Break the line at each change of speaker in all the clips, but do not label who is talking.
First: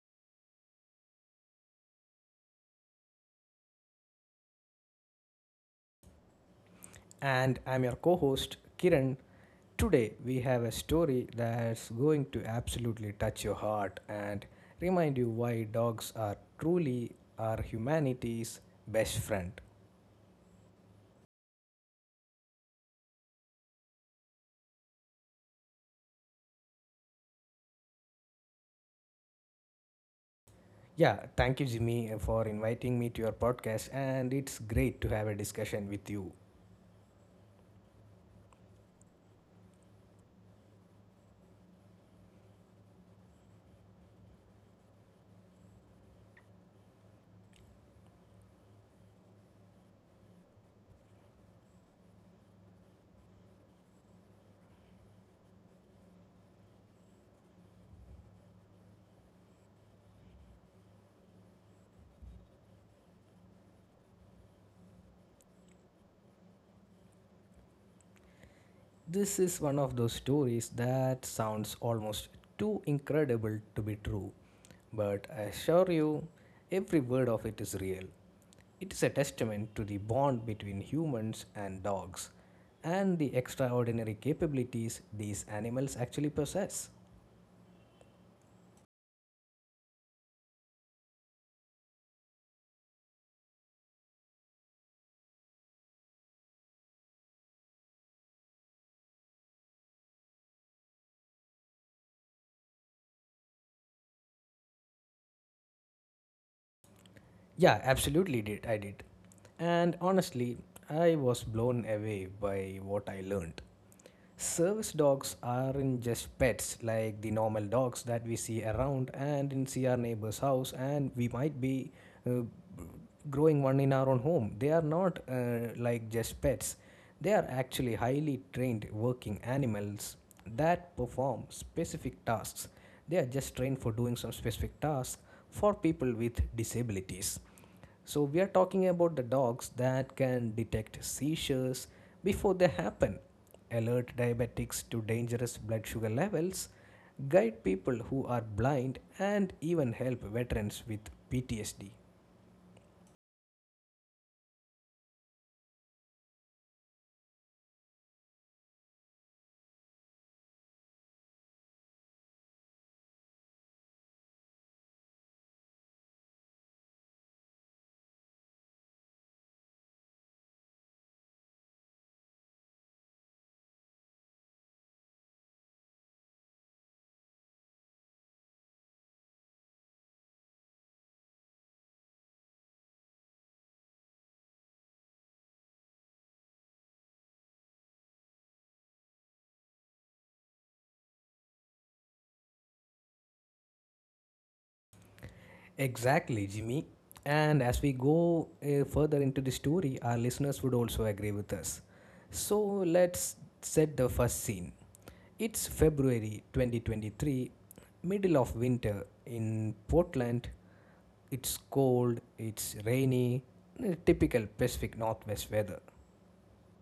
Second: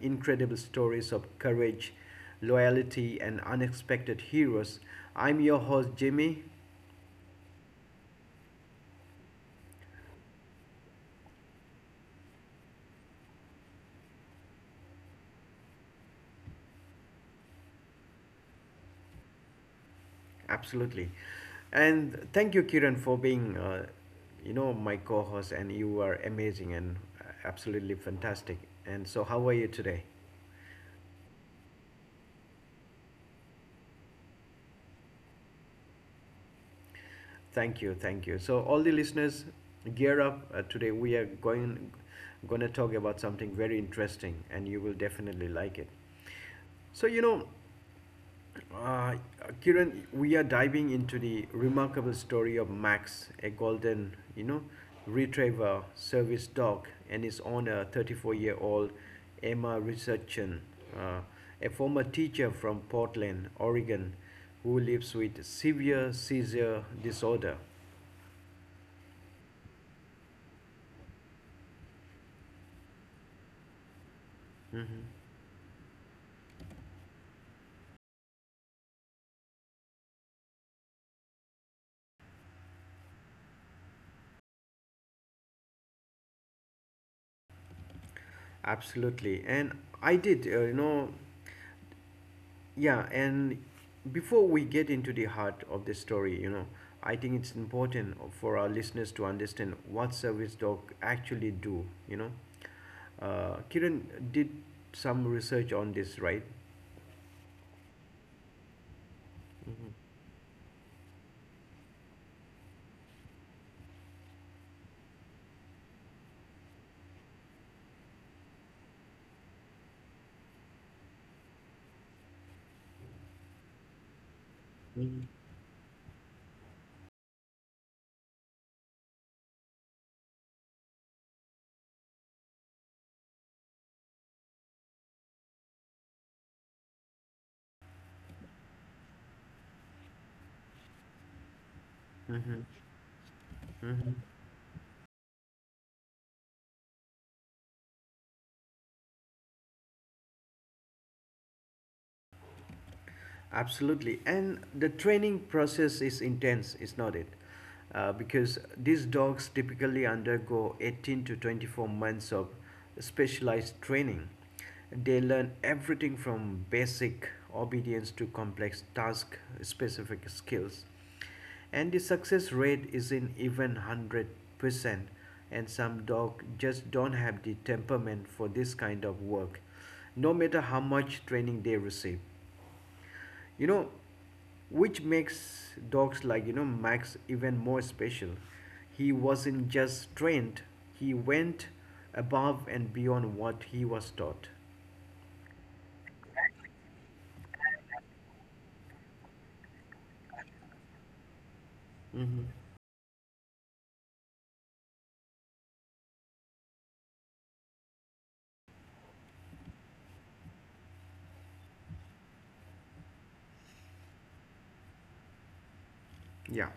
incredible stories of courage, loyalty, and unexpected heroes. I'm your host, Jimmy.
And I'm your co host, Kiran. Today, we have a story that's going to absolutely touch your heart and remind you why dogs are truly our humanity's best friend.
Absolutely. And thank you, Kiran, for being, my co-host. And you are amazing and absolutely fantastic. And so, how are you today?
Yeah, thank you, Jimmy, for inviting me to your podcast, and it's great to have a discussion with you.
Thank you, thank you. So all the listeners, gear up. Today we are going to talk about something very interesting, and you will definitely like it. So you know, uh, Kiran, we are diving into the remarkable story of Max, a golden, retriever service dog, and his owner, 34-year-old Emma Richardson, uh, a former teacher from Portland, Oregon, who lives with severe seizure disorder.
This is one of those stories that sounds almost too incredible to be true,
Mhm.
but I assure you, every word of it is real. It is a testament to the bond between humans and dogs and the extraordinary capabilities these animals actually possess.
Absolutely. And I did, you know, yeah. And before we get into the heart of the story, I think it's important for our listeners to understand what service dog actually do, you know. Kiran did some research on this, right?
Yeah, absolutely did. I did. And honestly, I was blown away by what I learned. Service dogs aren't just pets like the normal dogs that we see around and in see our neighbor's house and we might be uh, growing one in our own home. They are not like just pets, they are actually highly trained working animals that perform specific tasks. They are just trained for doing some specific tasks for people with disabilities. So, we are talking about the dogs that can detect seizures before they happen, alert diabetics to dangerous blood sugar levels, guide people who are blind, and even help veterans with PTSD.
Absolutely. And the training process is intense, is not it? Because these dogs typically undergo 18 to 24 months of specialized training. They learn everything from basic obedience to complex task specific skills. And the success rate isn't even 100%. And some dogs just don't have the temperament for this kind of work, no matter how much training they receive, you know which makes dogs like, Max even more special. He wasn't just trained, he went above and beyond what he was taught.
Exactly, Jimmy. And as we go further into the story, our listeners would also agree with us. So let's set the first scene. It's February 2023, middle of winter in Portland. It's cold, it's rainy, typical Pacific Northwest weather.
Yeah,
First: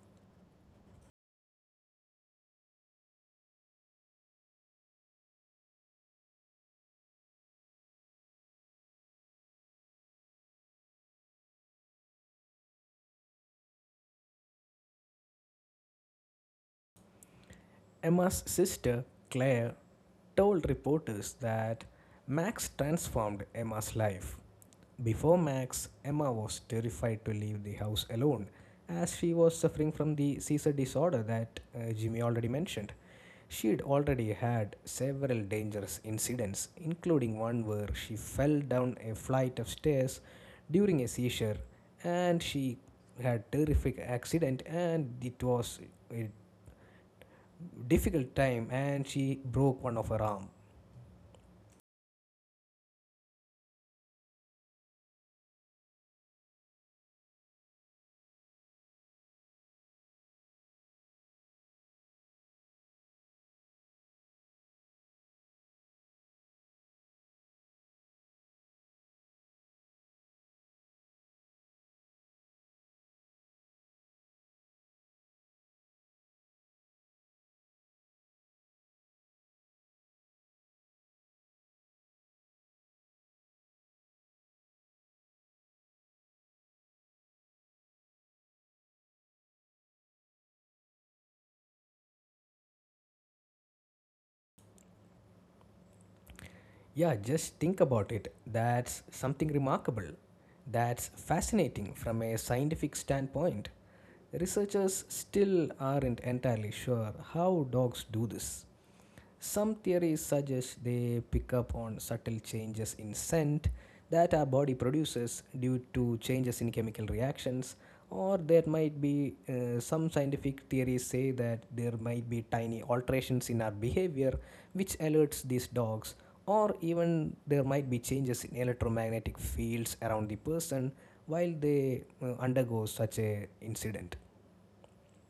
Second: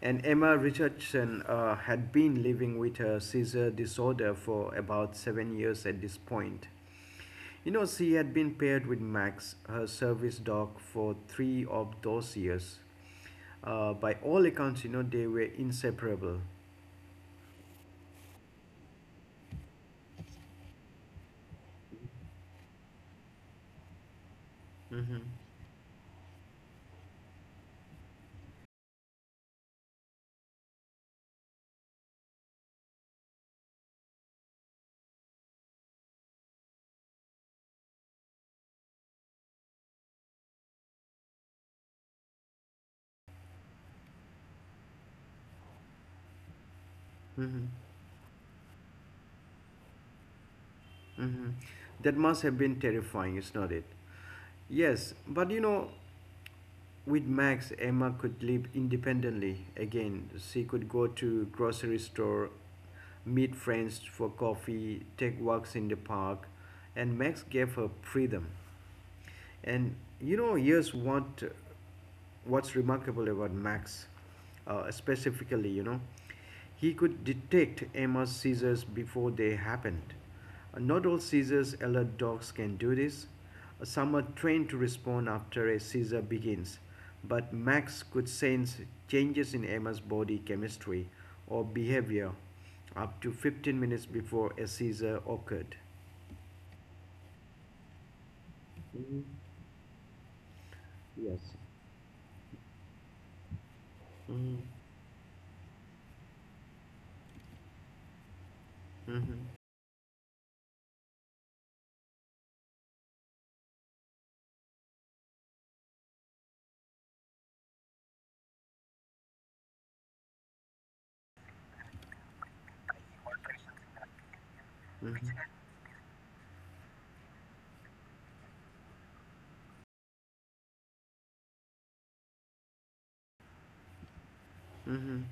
and Emma Richardson had been living with her seizure disorder for about 7 years at this point. You know, she had been paired with Max, her service dog, for three of those years. By all accounts, they were inseparable.
Emma's sister, Claire, told reporters that Max transformed Emma's life. Before Max, Emma was terrified to leave the house alone as she was suffering from the seizure disorder that Jimmy already mentioned. She had already had several dangerous incidents, including one where she fell down a flight of stairs during a seizure and she had a terrific accident and it was a
Mm-hmm.
difficult time and she broke one of her arm.
Hmm. That must have been terrifying, is not it? Yes, but with Max, Emma could live independently again. She could go to grocery store, meet friends for coffee, take walks in the park, and Max gave her freedom. And here's what's remarkable about Max, specifically, he could detect Emma's seizures before they happened. Not all seizures alert dogs can do this. Some are trained to respond after a seizure begins, but Max could sense changes in Emma's body chemistry or behavior up to 15 minutes before a seizure occurred.
Yeah, just think about it. That's
Mhm.
something remarkable. That's
Yes.
fascinating from a scientific standpoint. Researchers still aren't entirely sure how dogs do this.
Mm-hmm.
Some theories suggest they pick up on subtle changes in scent that our body produces due to changes in chemical reactions. Or there might be some scientific theories say that there might be tiny alterations in our behavior which alerts these dogs, or even there might be changes in electromagnetic fields around the person while they undergo such a incident.
Mhm.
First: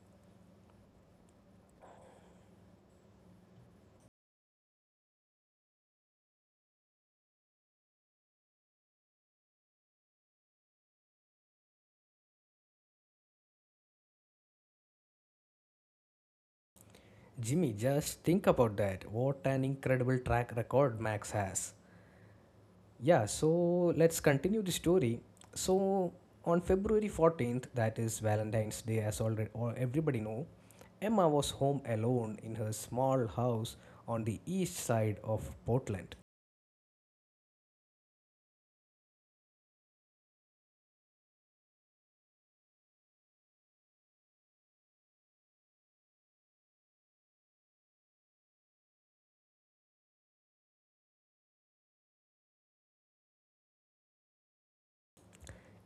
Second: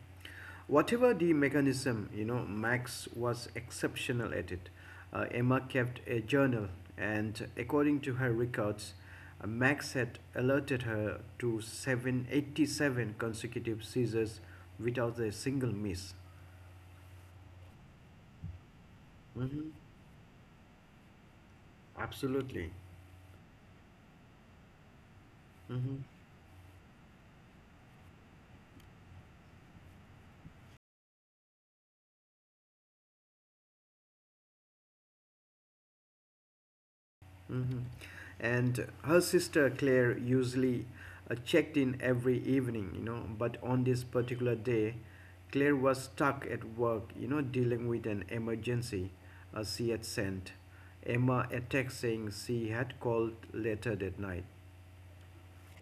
Whatever the mechanism, Max was exceptional at it. Emma kept a journal, and according to her records, Max had alerted her to 787 consecutive seizures without a single miss.
Jimmy, just think about that. What an
Hmm.
incredible track record Max has.
Absolutely.
Yeah, so let's continue the story.
Hmm.
So on February 14th, that is Valentine's Day, as already or everybody know, Emma was home alone in her small house on the east side of Portland.
Mhm. And her sister Claire usually checked in every evening, but on this particular day, Claire was stuck at work, dealing with an emergency she had sent. Emma a text saying she had called later that night.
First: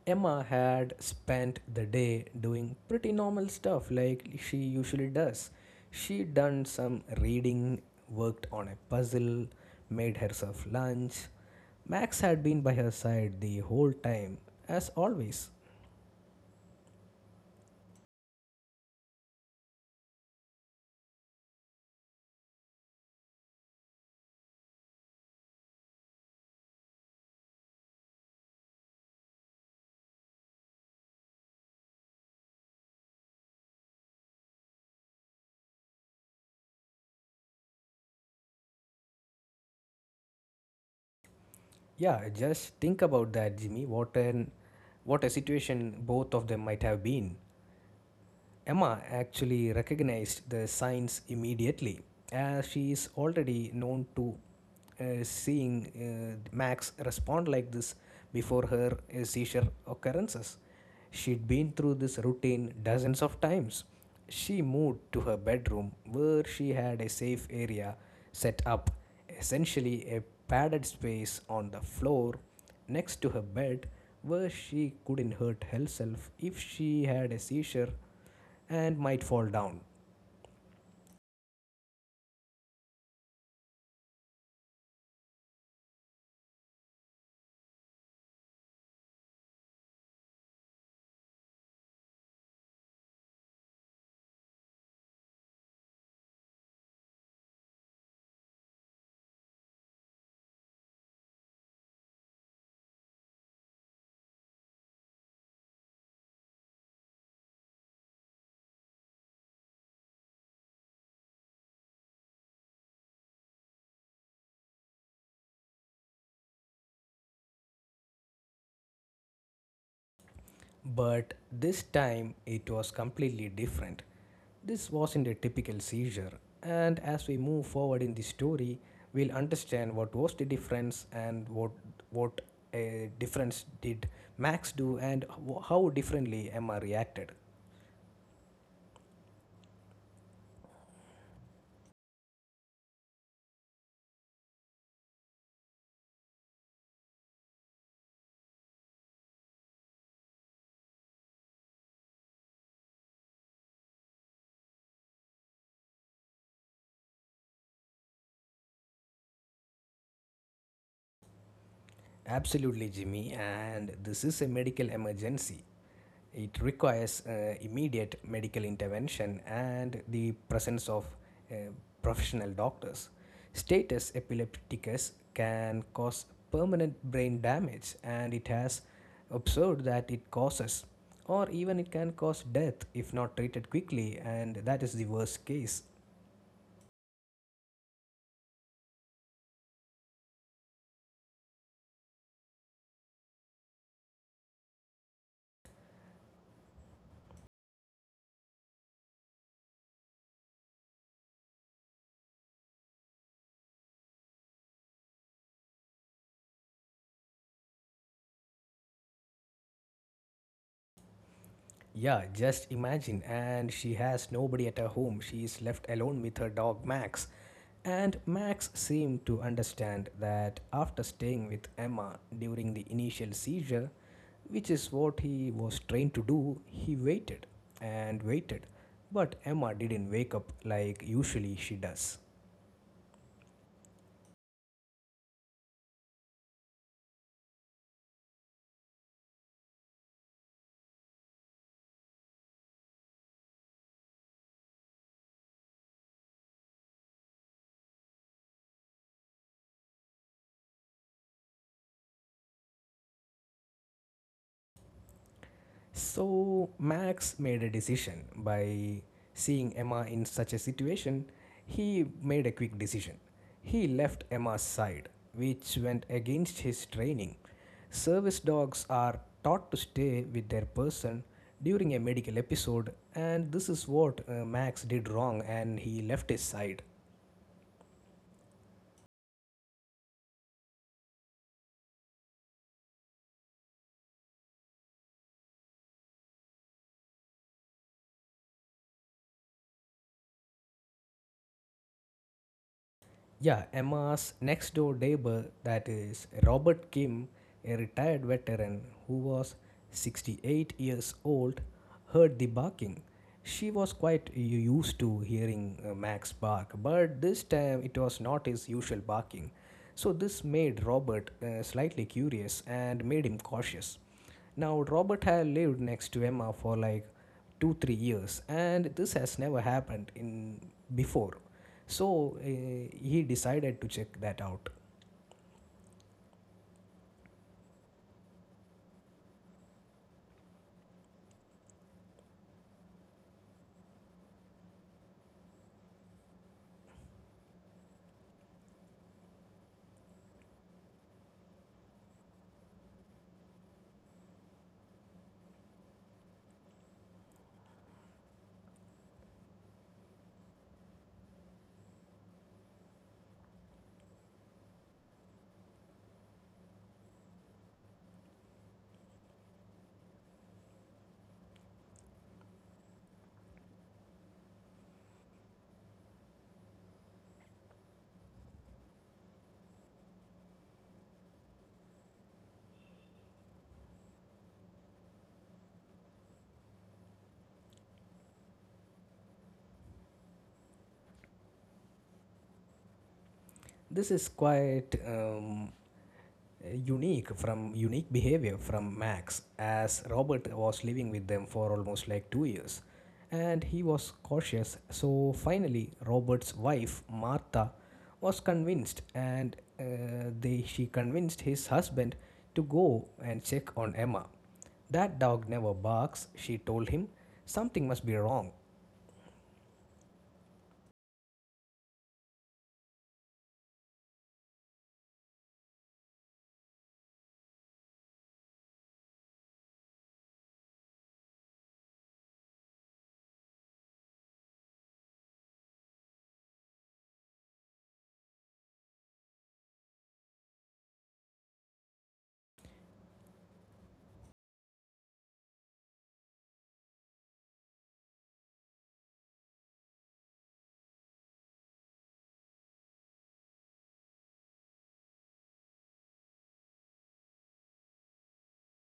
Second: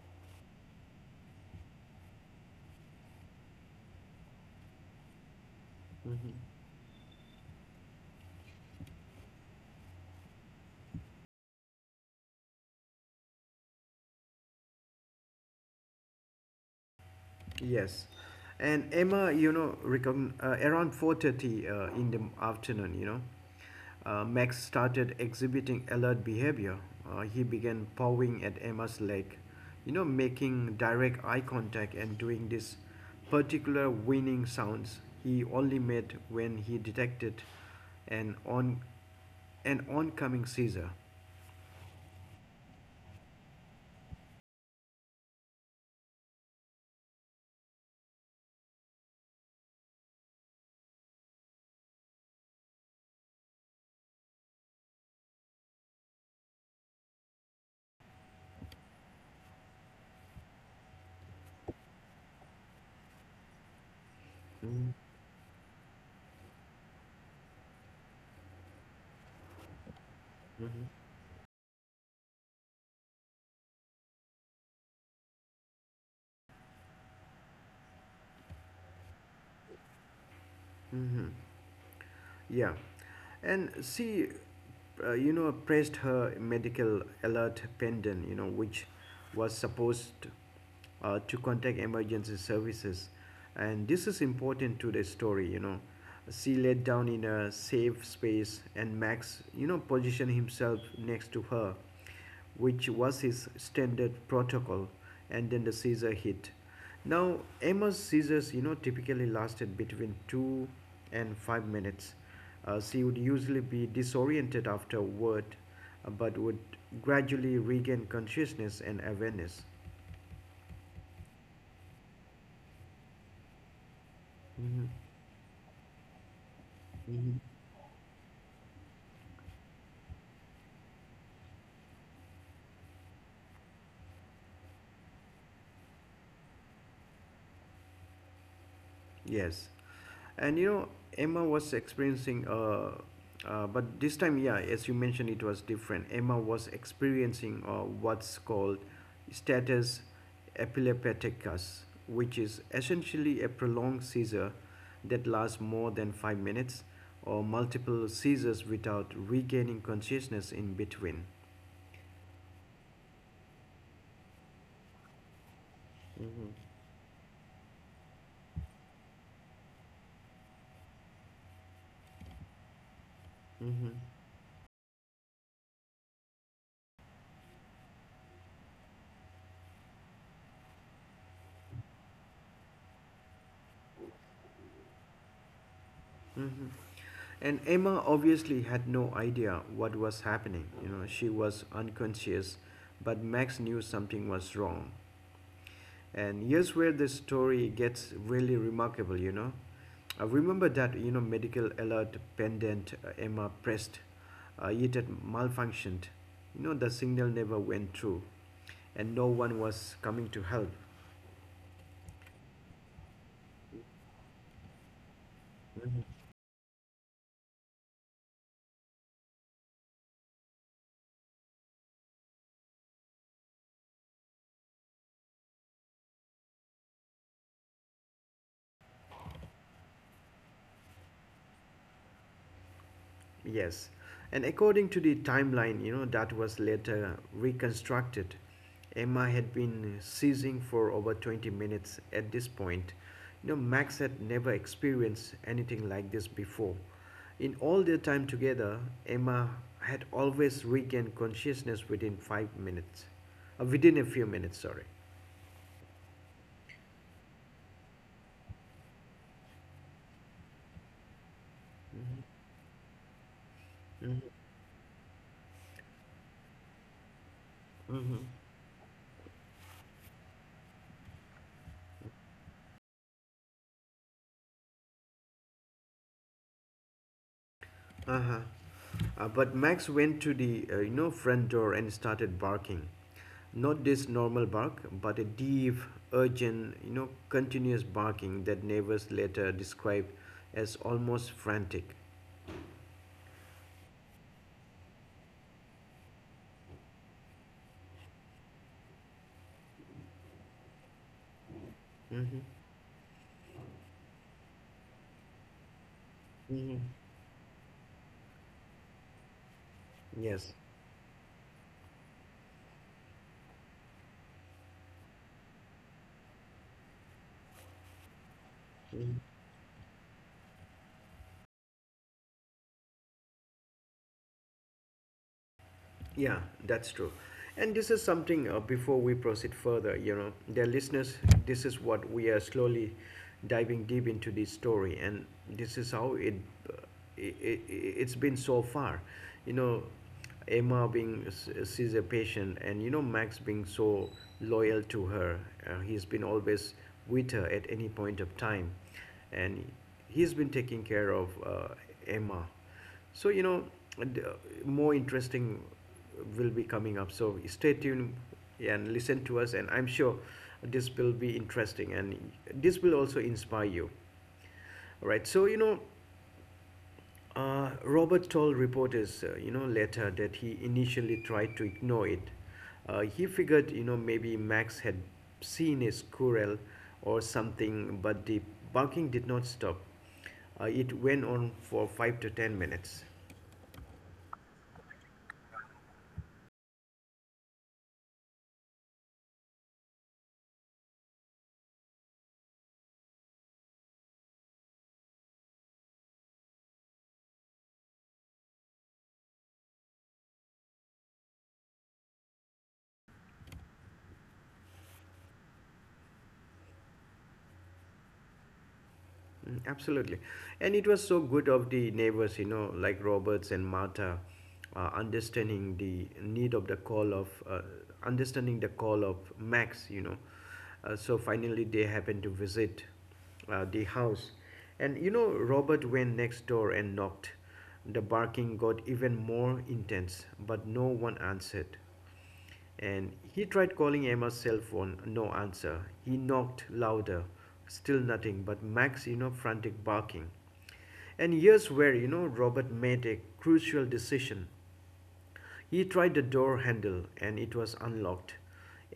Emma had spent the day doing pretty normal stuff like she usually does. She done some reading, worked on a puzzle, made herself lunch. Max had been by her side the whole time, as always.
Yes, and Emma, around 4:30 in the afternoon, Max started exhibiting alert behavior. He began pawing at Emma's leg, making direct eye contact and doing this particular whining sounds he only made when he detected an on an oncoming seizure.
Yeah, just think about that, Jimmy. What a situation both of them might have been. Emma actually recognized the signs immediately, as she is already known to seeing Max respond like this before her seizure occurrences. She'd been through this routine dozens of times. She moved to her bedroom where she had a safe area set up, essentially a padded space on the floor next to her bed where she couldn't hurt herself if she had a seizure and might fall down.
Yeah, and she, pressed her medical alert pendant, which was supposed to contact emergency services. And this is important to the story, you know. She laid down in a safe space, and Max, positioned himself next to her, which was his standard protocol, and then the Caesar hit. Now, Amos Caesars, typically lasted between 2 and 5 minutes. She would usually be disoriented afterward, but would gradually regain consciousness and awareness.
But this time it was completely different.
Mhm.
This wasn't a typical seizure, and as
Hmm.
we move forward in the story, we'll understand what was the difference and what a difference did Max do and how differently Emma reacted.
Yes. And Emma was experiencing, uh, but this time, yeah, as you mentioned, it was different. Emma was experiencing what's called status epilepticus, which is essentially a prolonged seizure that lasts more than 5 minutes or multiple seizures without regaining consciousness in between.
Absolutely, Jimmy, and this is a medical emergency. It requires immediate medical intervention and the presence of uh, professional doctors. Status epilepticus can cause permanent brain damage, and it has observed that it causes or even it can cause death if not treated quickly, and that is the worst case.
Mhm. And Emma obviously had no idea what was happening. You know, she was unconscious, but Max knew something was wrong. And here's where the story gets really remarkable, you know. I remember that, medical alert pendant Emma pressed, it had malfunctioned. You know, the signal never went through, and no one was coming to help.
Yeah, just imagine. And she has nobody at her home. She is left alone with her dog Max. And Max seemed to understand that after staying with Emma during the initial seizure, which is what he was trained to do, he waited and waited. But Emma didn't wake up like usually she does.
Yes, and according to the timeline, that was later reconstructed, Emma had been seizing for over 20 minutes at this point. You know, Max had never experienced anything like this before. In all their time together, Emma had always regained consciousness within 5 minutes, within a few minutes, sorry.
So Max made a decision by seeing Emma in such a situation. He made a quick decision. He
Mm-hmm.
left Emma's side, which went against his training.
Mm-hmm.
Service dogs are taught to stay with their person during a medical episode, and this is what Max did wrong, and he left his side.
Uh-huh. But Max went to the front door and started barking. Not this normal bark, but a deep, urgent, continuous barking that neighbors later described as almost frantic.
Yeah, Emma's next door neighbor, that is Robert Kim, a retired veteran who was 68 years old,
Mm-hmm.
heard the barking. She was quite used to hearing Max bark,
Mm-hmm.
but this time it was not his usual barking. So, this
Yes.
made Robert slightly curious and made him cautious. Now, Robert had lived next to Emma for like two, 3 years, and this has never happened in before. So he decided to check that out.
Yeah, that's true. And this is something before we proceed further, dear listeners, this is what we are slowly diving deep into this story, and this is how uh, it i it's been so far. You know, Emma being sees a patient, and Max being so loyal to her. He's been always with her at any point of time, and he's been taking care of Emma. so, you know, and, uh, More interesting will be coming up. So stay tuned and listen to us, and I'm sure this will be interesting and this will also inspire you. All right. Robert told reporters, later that he initially tried to ignore it. He figured, maybe Max had seen a squirrel or something, but the barking did not stop. It went on for 5 to 10 minutes.
This is quite unique from unique behavior from Max, as Robert was living with them for almost like 2 years, and he was cautious. So finally, Robert's wife Martha was convinced, and they she convinced his husband to go and check on Emma. That dog never barks, she told him. Something must be wrong.
Mm. Absolutely. And it was so good of the neighbors, like Roberts and Martha, understanding the need of the call of, understanding the call of Max, you know. So finally they happened to visit the house. And, Robert went next door and knocked. The barking got even more intense, but no one answered. And he tried calling Emma's cell phone, no answer. He knocked louder, still nothing but Max, frantic barking. And here's where, Robert made a crucial decision. He tried the door handle and it was unlocked.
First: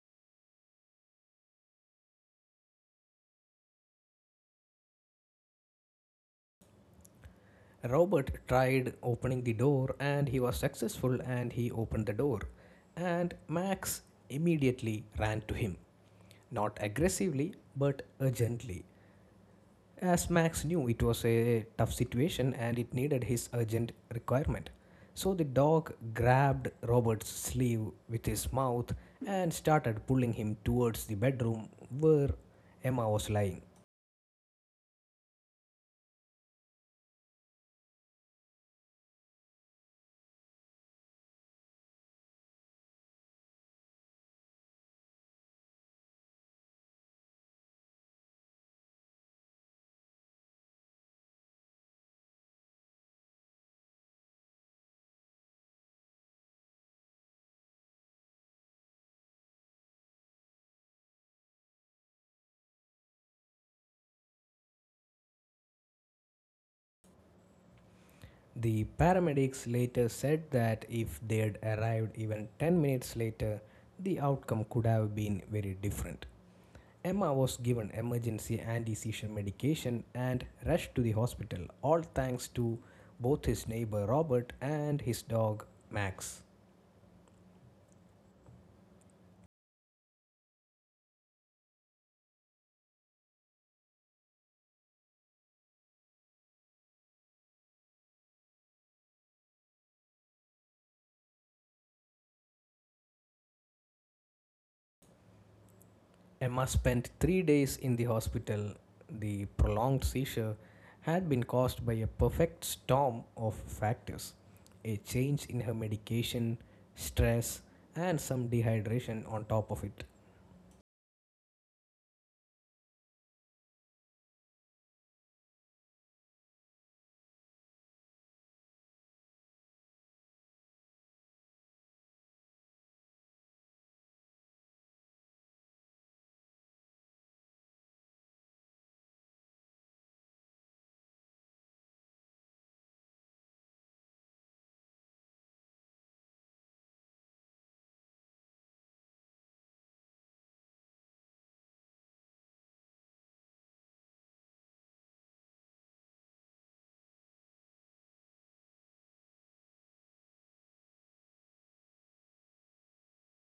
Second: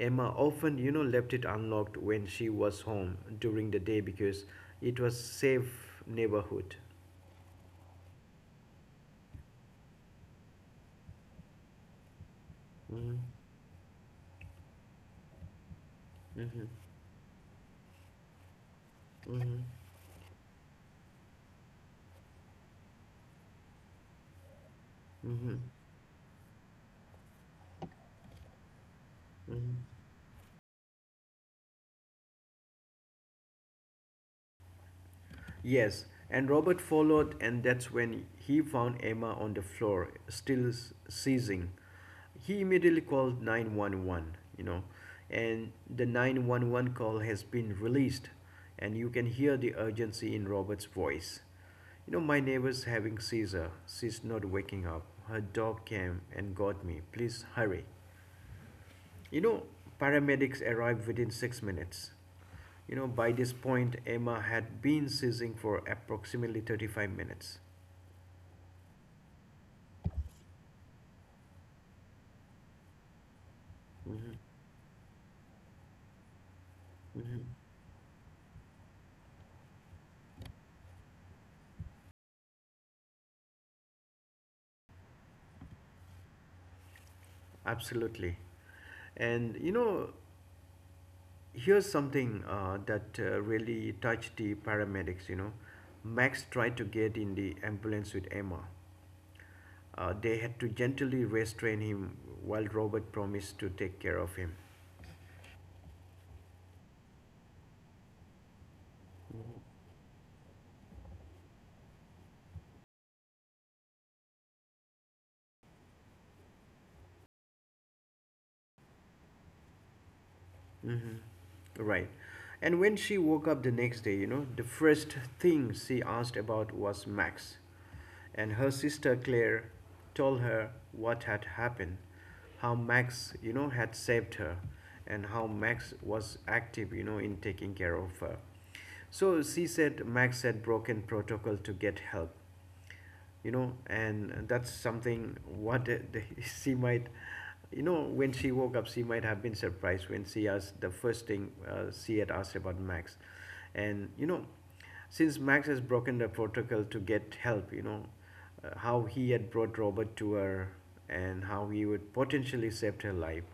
Emma often, left it unlocked when she was home during the day because it was safe neighborhood.
Robert tried opening the door and he was successful and he opened the door.
Mm-hmm.
And Max immediately ran to him,
Mm-hmm.
not aggressively but urgently.
Mm-hmm.
As Max knew it was a tough situation and it needed his urgent requirement. So the
Mm-hmm.
dog grabbed Robert's sleeve with his mouth and
Mm-hmm.
started pulling him towards the bedroom where Emma was lying.
Yes, and Robert followed, and that's when he found Emma on the floor, still seizing. He immediately called 911, and the 911 call has been released, and you can hear the urgency in Robert's voice. You know, my neighbor's having seizure. She's not waking up. Her dog came and got me. Please hurry. You know, paramedics arrived within 6 minutes. You know, by this point, Emma had been seizing for approximately 35 minutes.
The paramedics later said that if they'd arrived even 10 minutes later, the outcome could have been very different. Emma was given emergency anti seizure medication and rushed to the hospital, all thanks to both his neighbor Robert and his dog Max.
Absolutely. And, you know, here's something that really touched the paramedics, you know. Max tried to get in the ambulance with Emma. They had to gently restrain him while Robert promised to take care of him.
Emma spent 3 days in the hospital. The prolonged seizure had been caused by a perfect storm of factors a change in her medication, stress, and some dehydration on top of it.
Right. And when she woke up the next day, the first thing she asked about was Max. And her sister Claire told her what had happened, how Max, had saved her, and how Max was active, in taking care of her. So she said Max had broken protocol to get help. You know and that's something what the- She might, when she woke up, she might have been surprised when she asked the first thing she had asked about Max. And, since Max has broken the protocol to get help, how he had brought Robert to her, and how he would potentially saved her life.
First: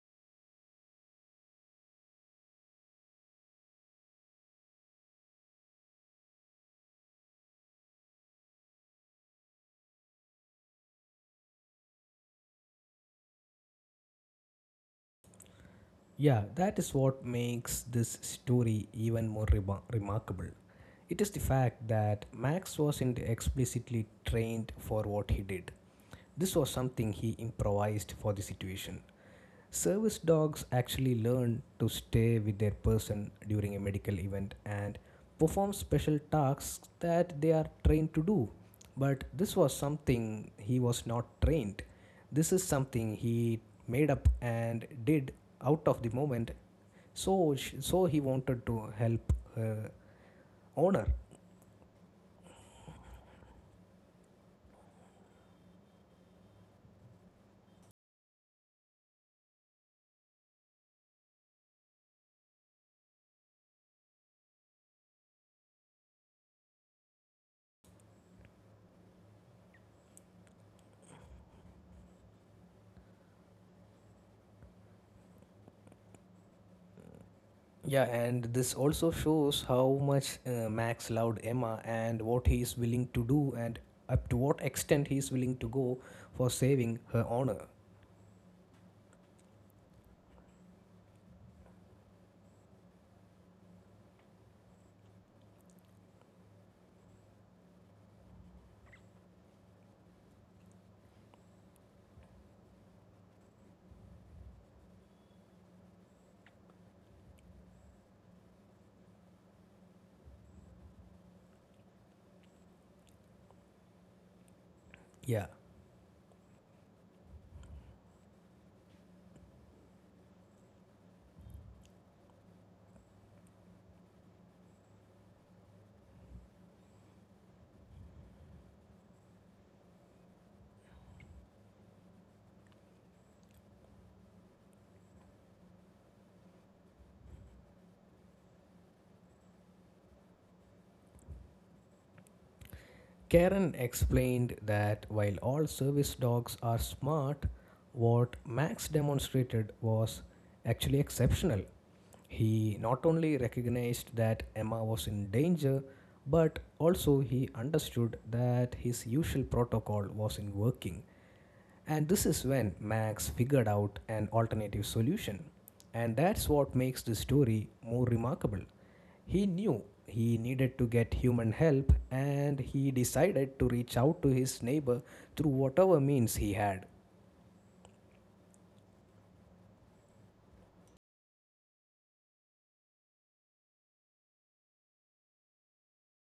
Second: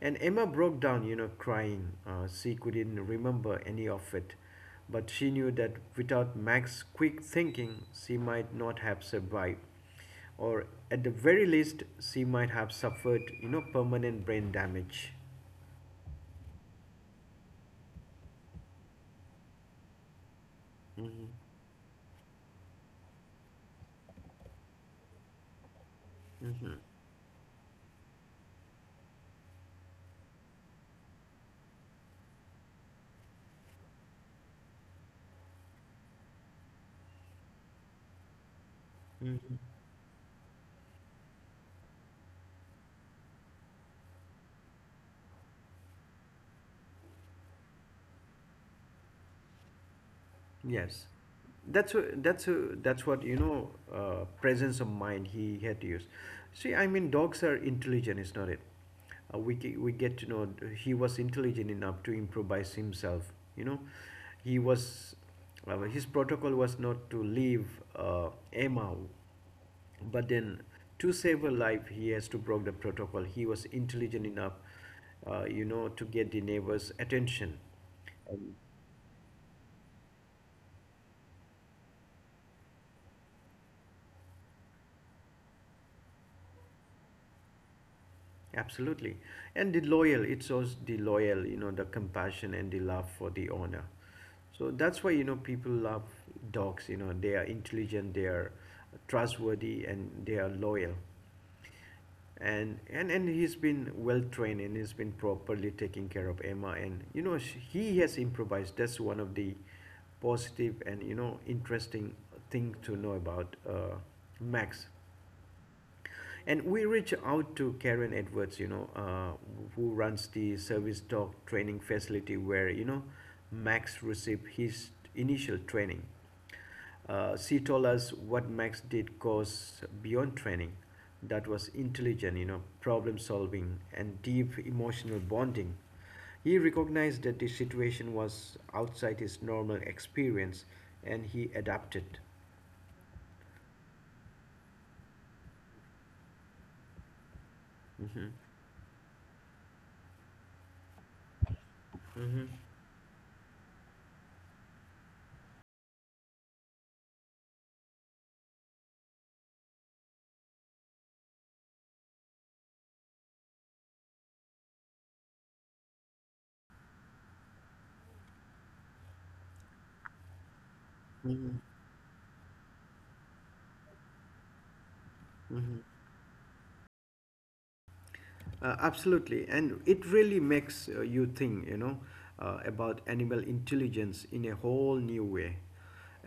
And Emma broke down, crying. She couldn't remember any of it, but she knew that without Max's quick thinking, she might not have survived, or at the very least, she might have suffered, permanent brain damage.
Yeah, that is what makes this story even more remarkable. It
Mhm.
is the fact that Max wasn't explicitly trained for what he did. This was
Mhm.
something he improvised for the situation. Service dogs actually learn to stay with their person during a medical event and perform special tasks that they are trained to do. But this
Mhm.
was something he was not trained. This is something he made up and did out of the moment. So, so he wanted to help her
Yes,
owner.
that's what, you know. Presence of mind he had to use. See, I mean, dogs are intelligent, is not it? We get to know he was intelligent enough to improvise himself. You know he was His protocol was not to leave Emma, but then to save a life he has to break the protocol. He was intelligent enough, to get the neighbors attention.
Yeah, and
um,
this also shows how much Max loved Emma and what he is willing to do and up to what extent he is willing to go for saving her honor.
Absolutely. And the loyal, it shows the loyal, the compassion and the love for the owner. So that's why, people love dogs. You know they are intelligent, they are trustworthy, and they are loyal. And he's been well trained and he's been properly taking care of Emma. And he has improvised. That's one of the positive and interesting thing to know about Max.
Yeah.
And we reach out to Karen Edwards, who runs the service dog training facility where, Max received his initial training. She told us what Max did goes beyond training. That was intelligent, problem solving and deep emotional bonding. He recognized that the situation was outside his normal experience and he adapted.
Karen explained that while all service dogs are smart,
Hmm.
what Max demonstrated was actually exceptional.
Hmm.
He not only recognized that Emma was in danger, but also he understood that his usual protocol wasn't working. And this is when Max figured out an alternative solution. And that's what makes the story more remarkable. He knew he needed to get human
Mhm.
help and he decided to reach out to his neighbor through whatever means he had.
Absolutely, and it really makes you think about animal intelligence in a whole new way.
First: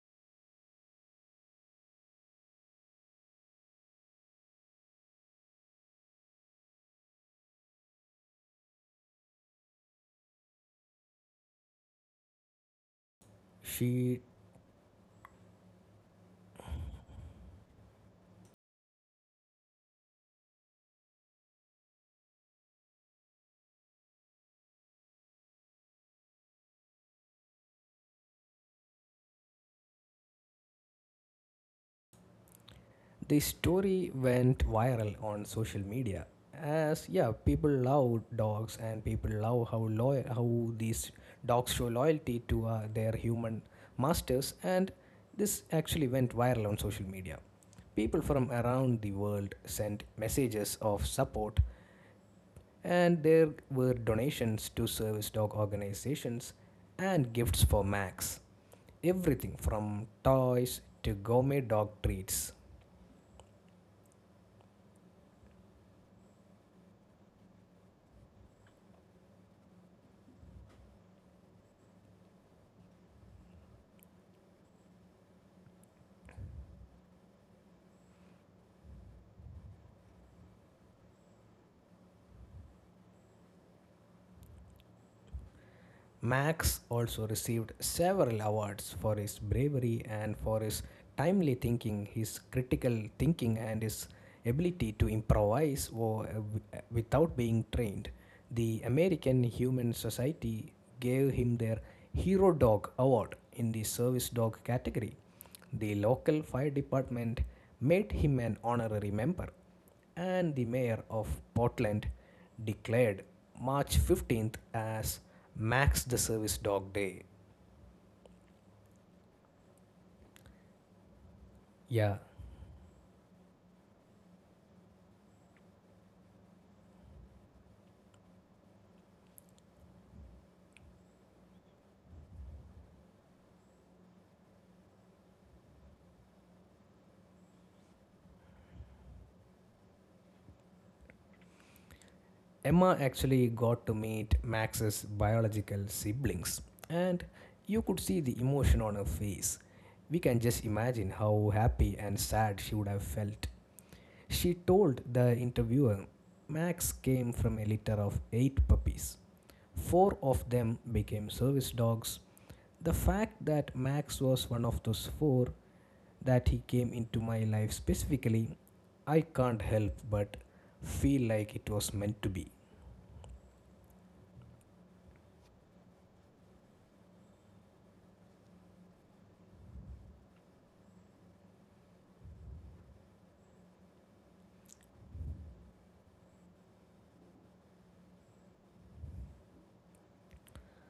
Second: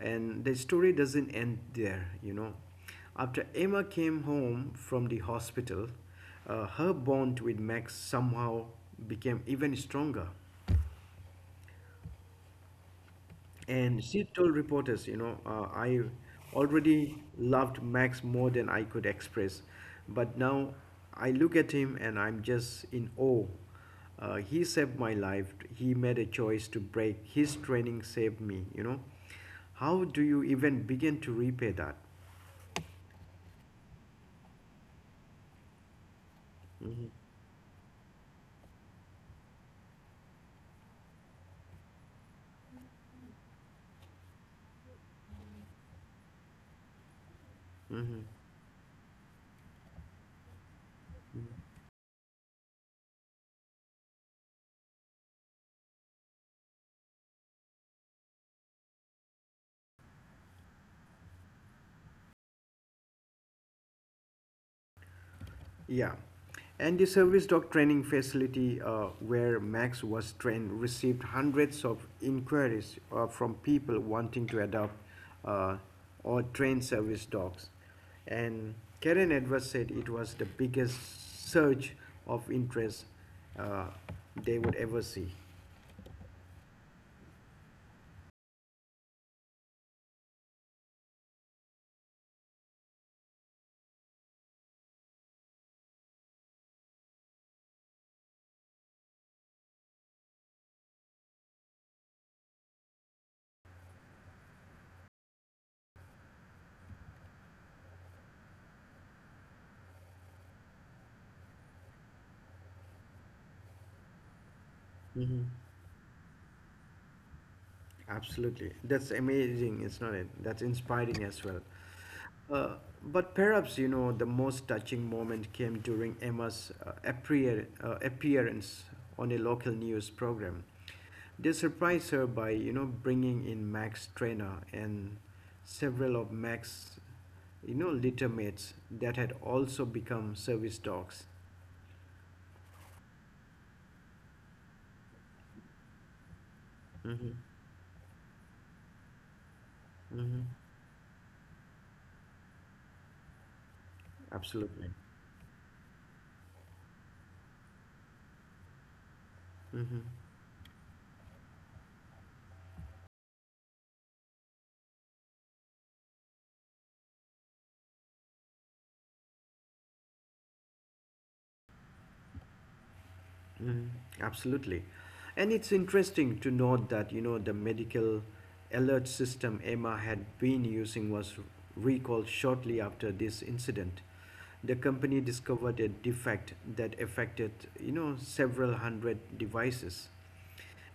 And the story doesn't end there. After Emma came home from the hospital, her bond with Max somehow became even stronger. And
She
she told reporters, I already loved Max more than I could express, but now I look at him and I'm just in awe. He saved my life. He made a choice to break. His training saved me. How do you even begin to repay that?
The story went viral on social media as
Mhm.
yeah, people love dogs and people love how loyal how these dogs show loyalty to their human masters and this actually went viral on social media. People from around the world sent messages of support and there were donations to service dog organizations and gifts for Max. Everything from toys to gourmet dog treats.
Yeah. And the service dog training facility where Max was trained received hundreds of inquiries from people wanting to adopt uh, or train service dogs. And Karen Edwards said it was the biggest surge of interest uh, they would ever see.
Max also received several awards for his bravery and for his timely thinking, his critical thinking, and his ability to improvise uh, without being trained. The American Humane Society gave him their Hero Dog Award in the Service Dog category. The local fire department made him an honorary member, and the mayor of Portland declared March 15th as
Hmm.
Max the Service Dog Day.
Absolutely. That's amazing, it's not it? That's inspiring as well.
Yeah,
Uh, but perhaps the most touching moment came during Emma's appearance on a local news program. They surprised her by bringing in Max Trainer and several of Max's litter mates that had also become service dogs.
Emma actually got to meet Max's biological siblings,
Mm-hmm.
and you could see the emotion on her face. We
Mm-hmm.
can just imagine how happy and sad she would have felt. She
Absolutely.
told the interviewer Max came from a litter of 8 puppies.
Mm-hmm.
Four of them became service dogs. The fact that Max was one of those four, that he came into my life specifically, I can't help but feel like it was meant to be.
Mhm. Absolutely. And it's interesting to note that, the medical alert system Emma had been using was recalled shortly after this incident. The company discovered a defect that affected, several hundred devices.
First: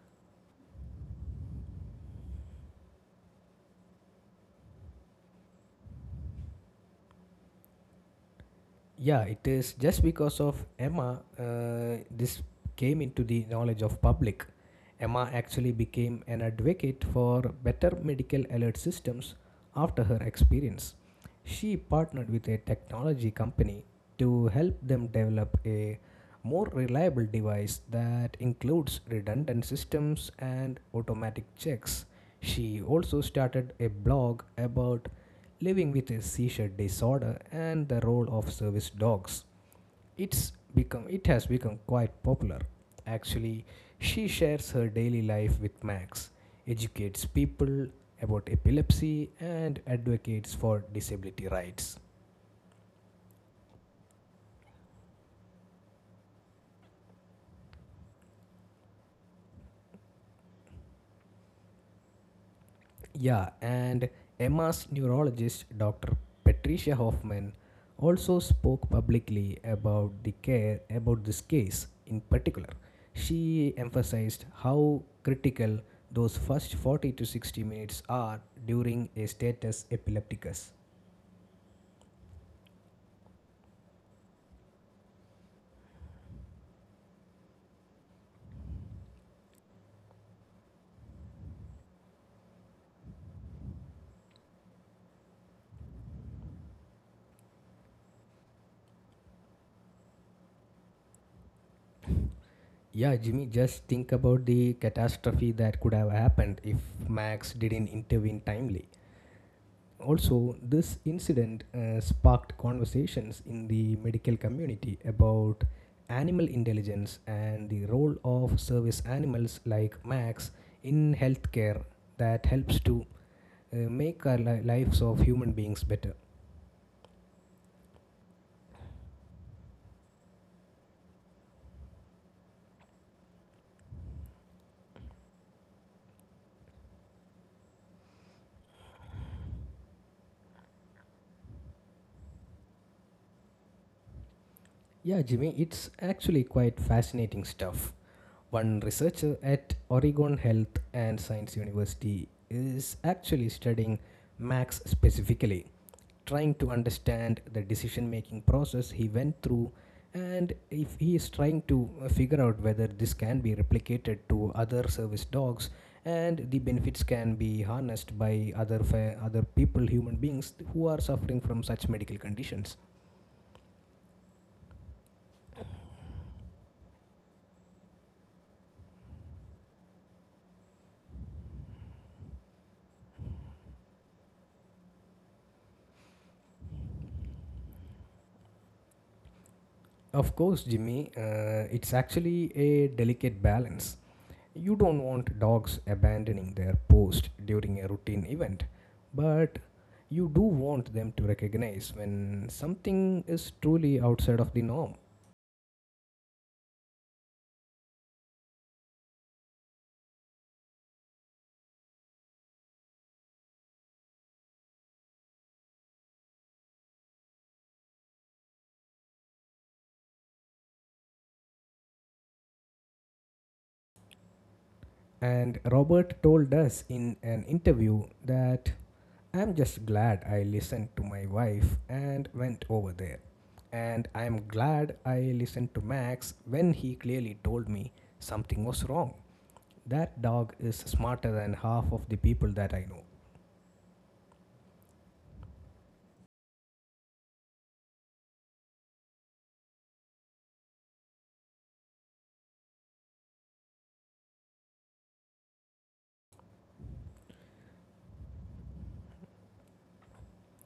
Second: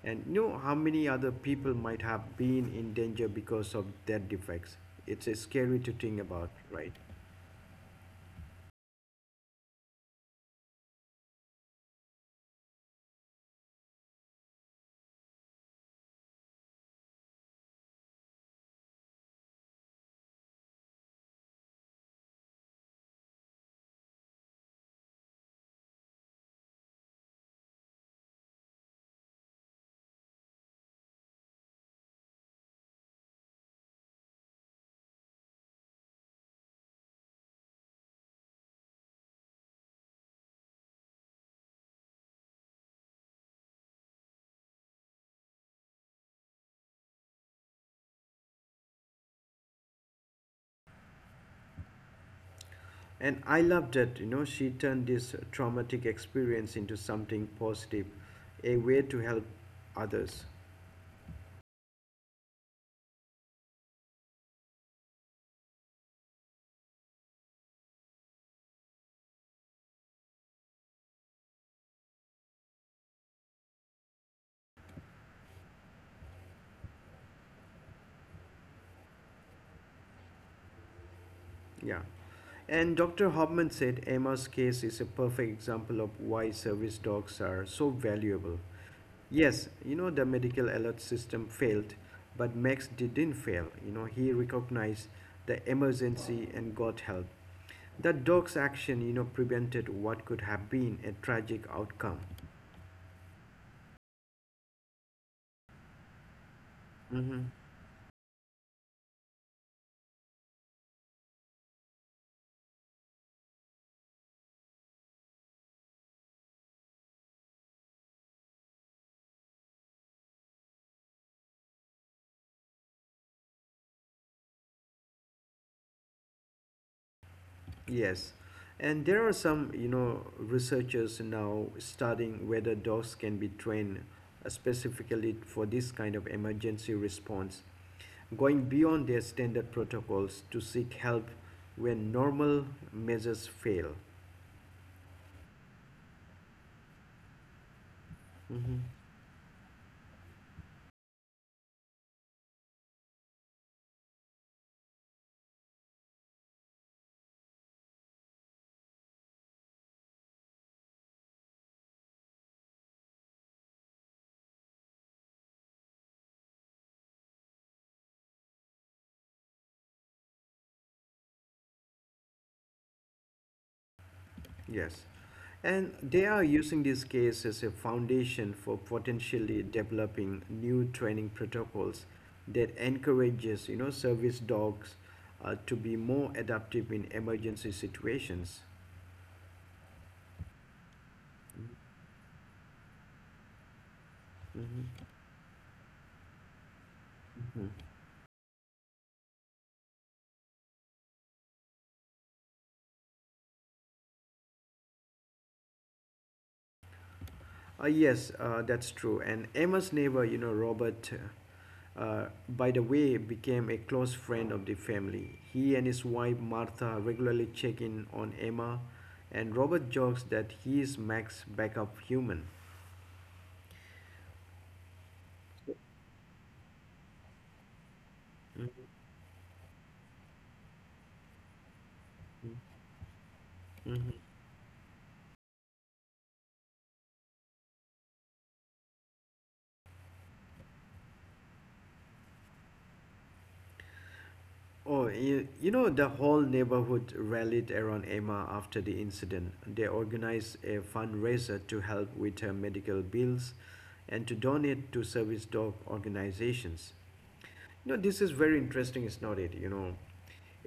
And how many other people might have been in danger because of that defects. It's scary to think about, right?
Yeah, it is just because of Emma, this came into the knowledge of public. Emma actually became an advocate for better medical alert systems after her experience. She partnered with a technology company to help them develop a more reliable device that includes redundant systems and automatic checks. She also started a blog about living with a seizure disorder and the role of service dogs. It has become quite popular. Actually, she shares her daily life with Max, educates people about epilepsy and advocates for disability rights.
And I loved it. She turned this traumatic experience into something positive, a way to help others.
Yeah, and Emma's neurologist, Dr. Patricia Hoffman, also spoke publicly about the care about this case in particular. She emphasized how critical those first 40 to 60 minutes are during a status epilepticus.
Yeah. And Dr. Hoffman said Emma's case is a perfect example of why service dogs are so valuable. Yes, the medical alert system failed, but Max didn't fail. He recognized the emergency and got help. The dog's action, prevented what could have been a tragic outcome.
Yeah, Jimmy, just think about the catastrophe that could have happened if
Mm-hmm.
Max didn't intervene timely. Also, this incident sparked conversations in the medical community about animal intelligence and the role of service animals like Max in healthcare that helps to make our lives of human beings better.
Yes, and there are some, researchers now studying whether dogs can be trained specifically for this kind of emergency response, going beyond their standard protocols to seek help when normal measures fail.
Yeah, Jimmy, it's actually quite fascinating stuff. One
Mm-hmm.
researcher at Oregon Health and Science University is actually studying Max specifically, trying to understand the decision making process he went through, and if he is trying to figure out whether this can be replicated to other service dogs and the benefits can be harnessed by other people human beings who are suffering from such medical conditions.
Yes. And they are using this case as a foundation for potentially developing new training protocols that encourages, service dogs to be more adaptive in emergency situations.
Of course, Jimmy, it's actually a delicate balance. You
Mhm.
don't want dogs abandoning their post during a routine event, but you do want them to recognize when something is truly outside of the norm.
Yes, that's true. And Emma's neighbor, Robert, by the way, became a close friend of the family. He and his wife Martha regularly check in on Emma, and Robert jokes that he is Mac's backup human.
And Robert told us in an interview that I'm just glad I listened to my wife and went over there. And
Mhm.
I'm glad I listened to Max when he clearly told me something was wrong. That dog is smarter than half of the people that I know.
Oh, the whole neighborhood rallied around Emma after the incident. They organized a fundraiser to help with her medical bills and to donate to service dog organizations. No, this is very interesting. It's not it,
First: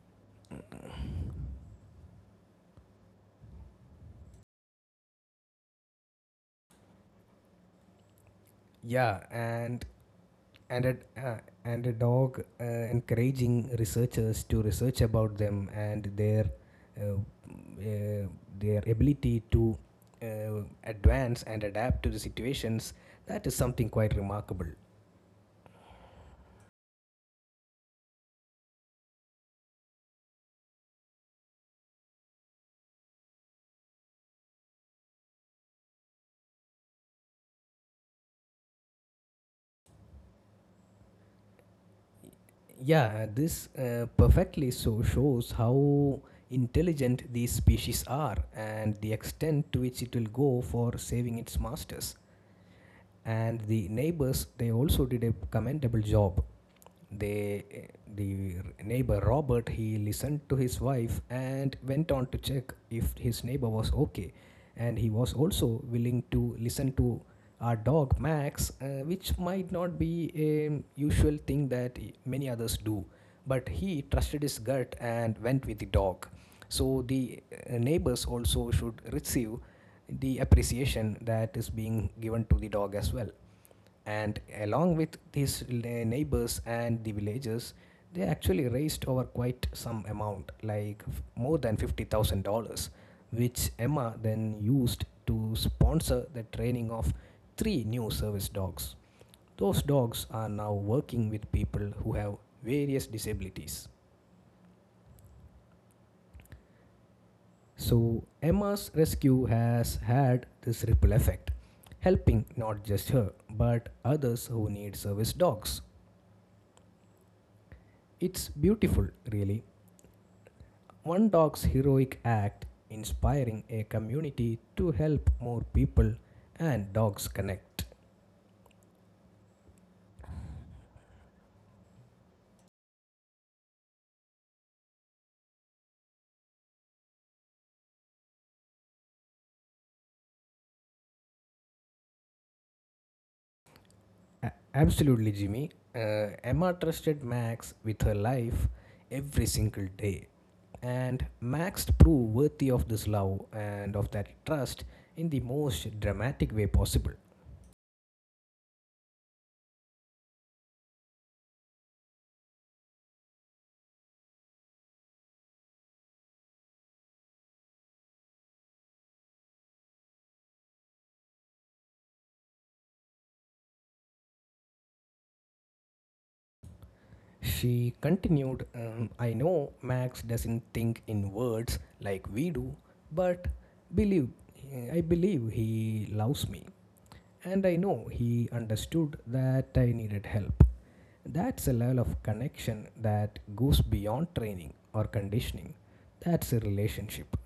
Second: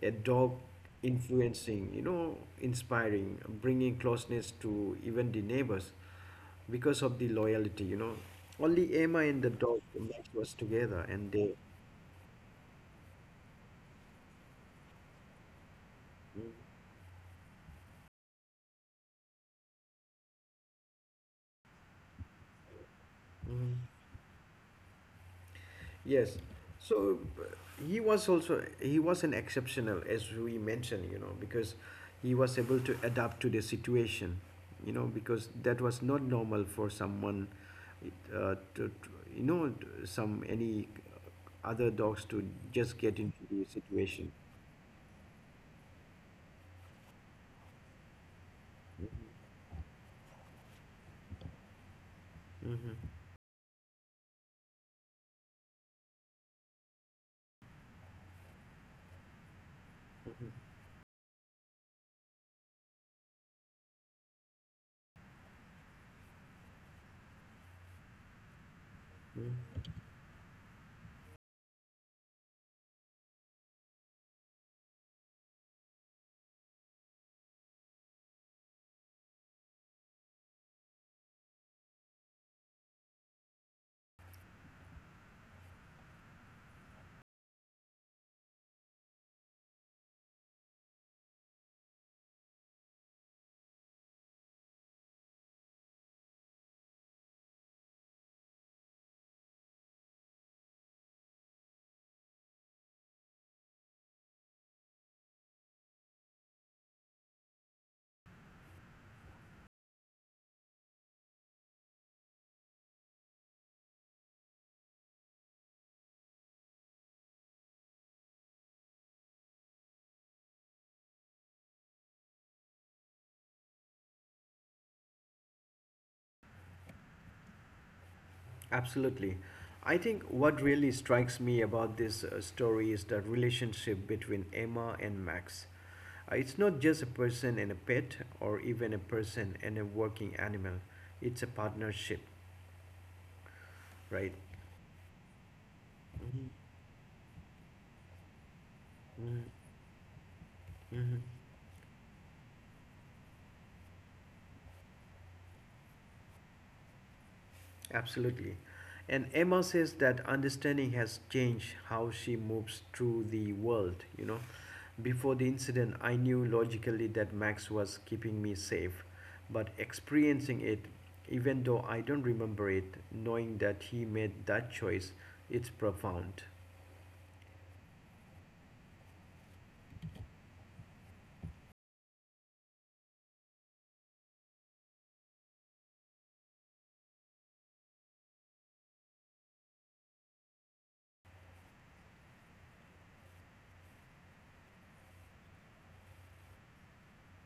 a dog influencing, inspiring, bringing closeness to even the neighbors because of the loyalty. Only Emma
Yeah,
and the dog match was
and a,
together, and
uh,
they.
and a dog encouraging researchers to research about them and uh, uh, their ability to advance and adapt to the situations that is
Mm,
something quite remarkable.
yes. So he was an exceptional, as we mentioned, because he was able to adapt to the situation, because that was not normal for someone, to you know, to- some any other dogs to just
Yeah,
get into the
this
situation.
perfectly so shows how intelligent these species are and the extent to which it will go for saving its masters.
Mm-hmm.
And the neighbors, they also did a commendable job. They, the neighbor Robert, he listened to his wife and went on to check if his neighbor was okay. And he was also willing to listen to our dog Max, which might not be a usual thing that many others do. But he trusted his gut and went with the dog. So the neighbors also should receive the appreciation that is being given to the dog as well, and along with these neighbors and the villagers, they actually raised over quite some amount, like more than $50,000, which emma then used to sponsor the training of three new service dogs. Those dogs are now working with people who have various disabilities. So emma's rescue has had this ripple effect, helping not just her but others who need service dogs. It's beautiful, really. One dog's heroic act inspiring a community to help more people and dogs connect.
Absolutely. I think what really strikes me about this story is the relationship between Emma and Max. It's not just a person and a pet or even a person and a working animal. It's a partnership, right?
Absolutely, Jimmy.
Mhm,
Emma trusted Max with her life
mhm,
every single day,
mhm.
and Max proved worthy of this love and of that trust in the most dramatic way possible.
Absolutely. And Emma says that understanding has changed how she moves through the world. Before the incident, I knew logically that Max was keeping me safe, but experiencing it, even though I don't remember it, knowing that he made that choice, it's profound.
She continued, I know Max doesn't think in words like we do, but believe I believe he loves me. And I know he understood that I needed help. That's a level of connection that goes beyond training or conditioning. That's a relationship.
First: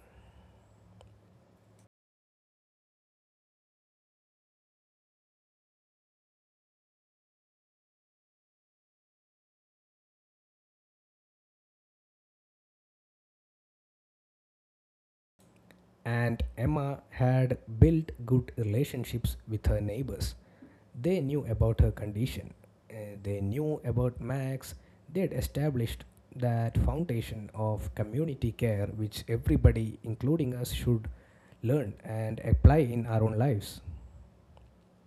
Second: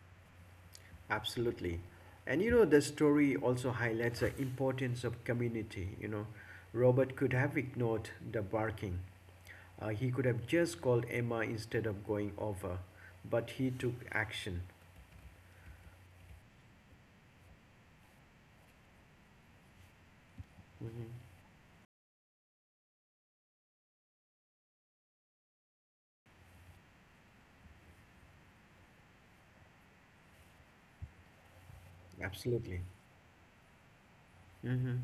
Absolutely. And the story also highlights the importance of community. Robert could have ignored the barking. He could have just called Emma instead of going over, but he took action.
And Emma had built good relationships with her neighbors. They knew about her condition. Uh, they knew about Max. They'd established that foundation of community care which everybody, including us, should learn and apply
Absolutely.
in our own lives.
Hmm.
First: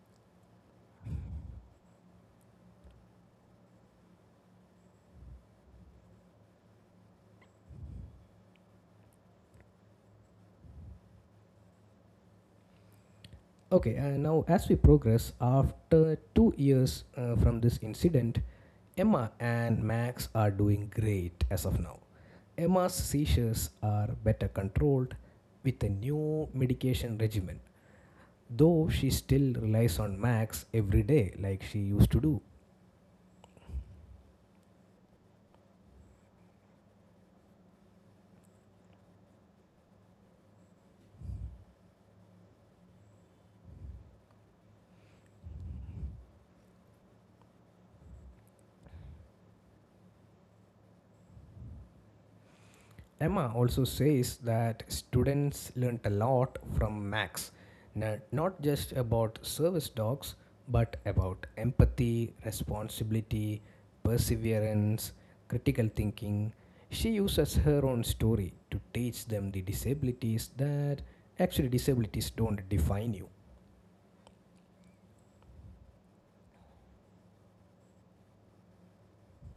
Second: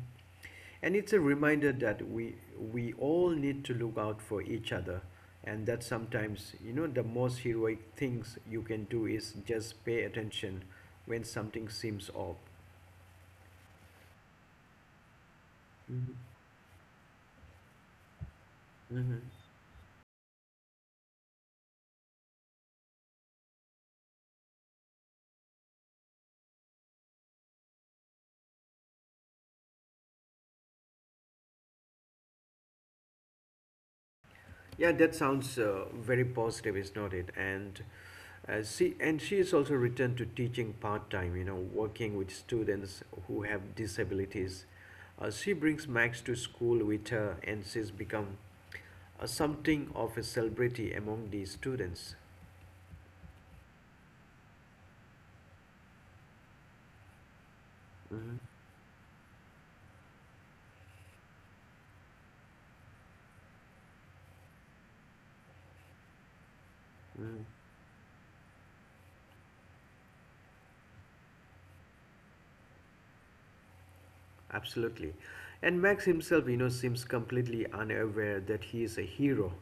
And it's a reminder that we all need to look out for each other, and that sometimes the most heroic things you can do is just pay attention when something seems off.
Okay, now as we progress, after
Hmm.
2 years from this incident,
Hmm.
Emma and Max are doing great as of now. Emma's seizures are better controlled with a new medication regimen, though she still relies on Max every day like she used to do.
Yeah, that sounds very positive, is not it? And see, and she is also returned to teaching part time. Working with students who have disabilities. She brings Max to school with her, and she's become something of a celebrity among these students.
Emma also says that students learnt a lot from Max,
Hmm.
not just about service dogs, but about empathy, responsibility, perseverance, critical thinking. She
Hmm.
uses her own story to teach them the disabilities that actually disabilities don't define you.
Absolutely. And Max himself, seems completely unaware that he is a hero.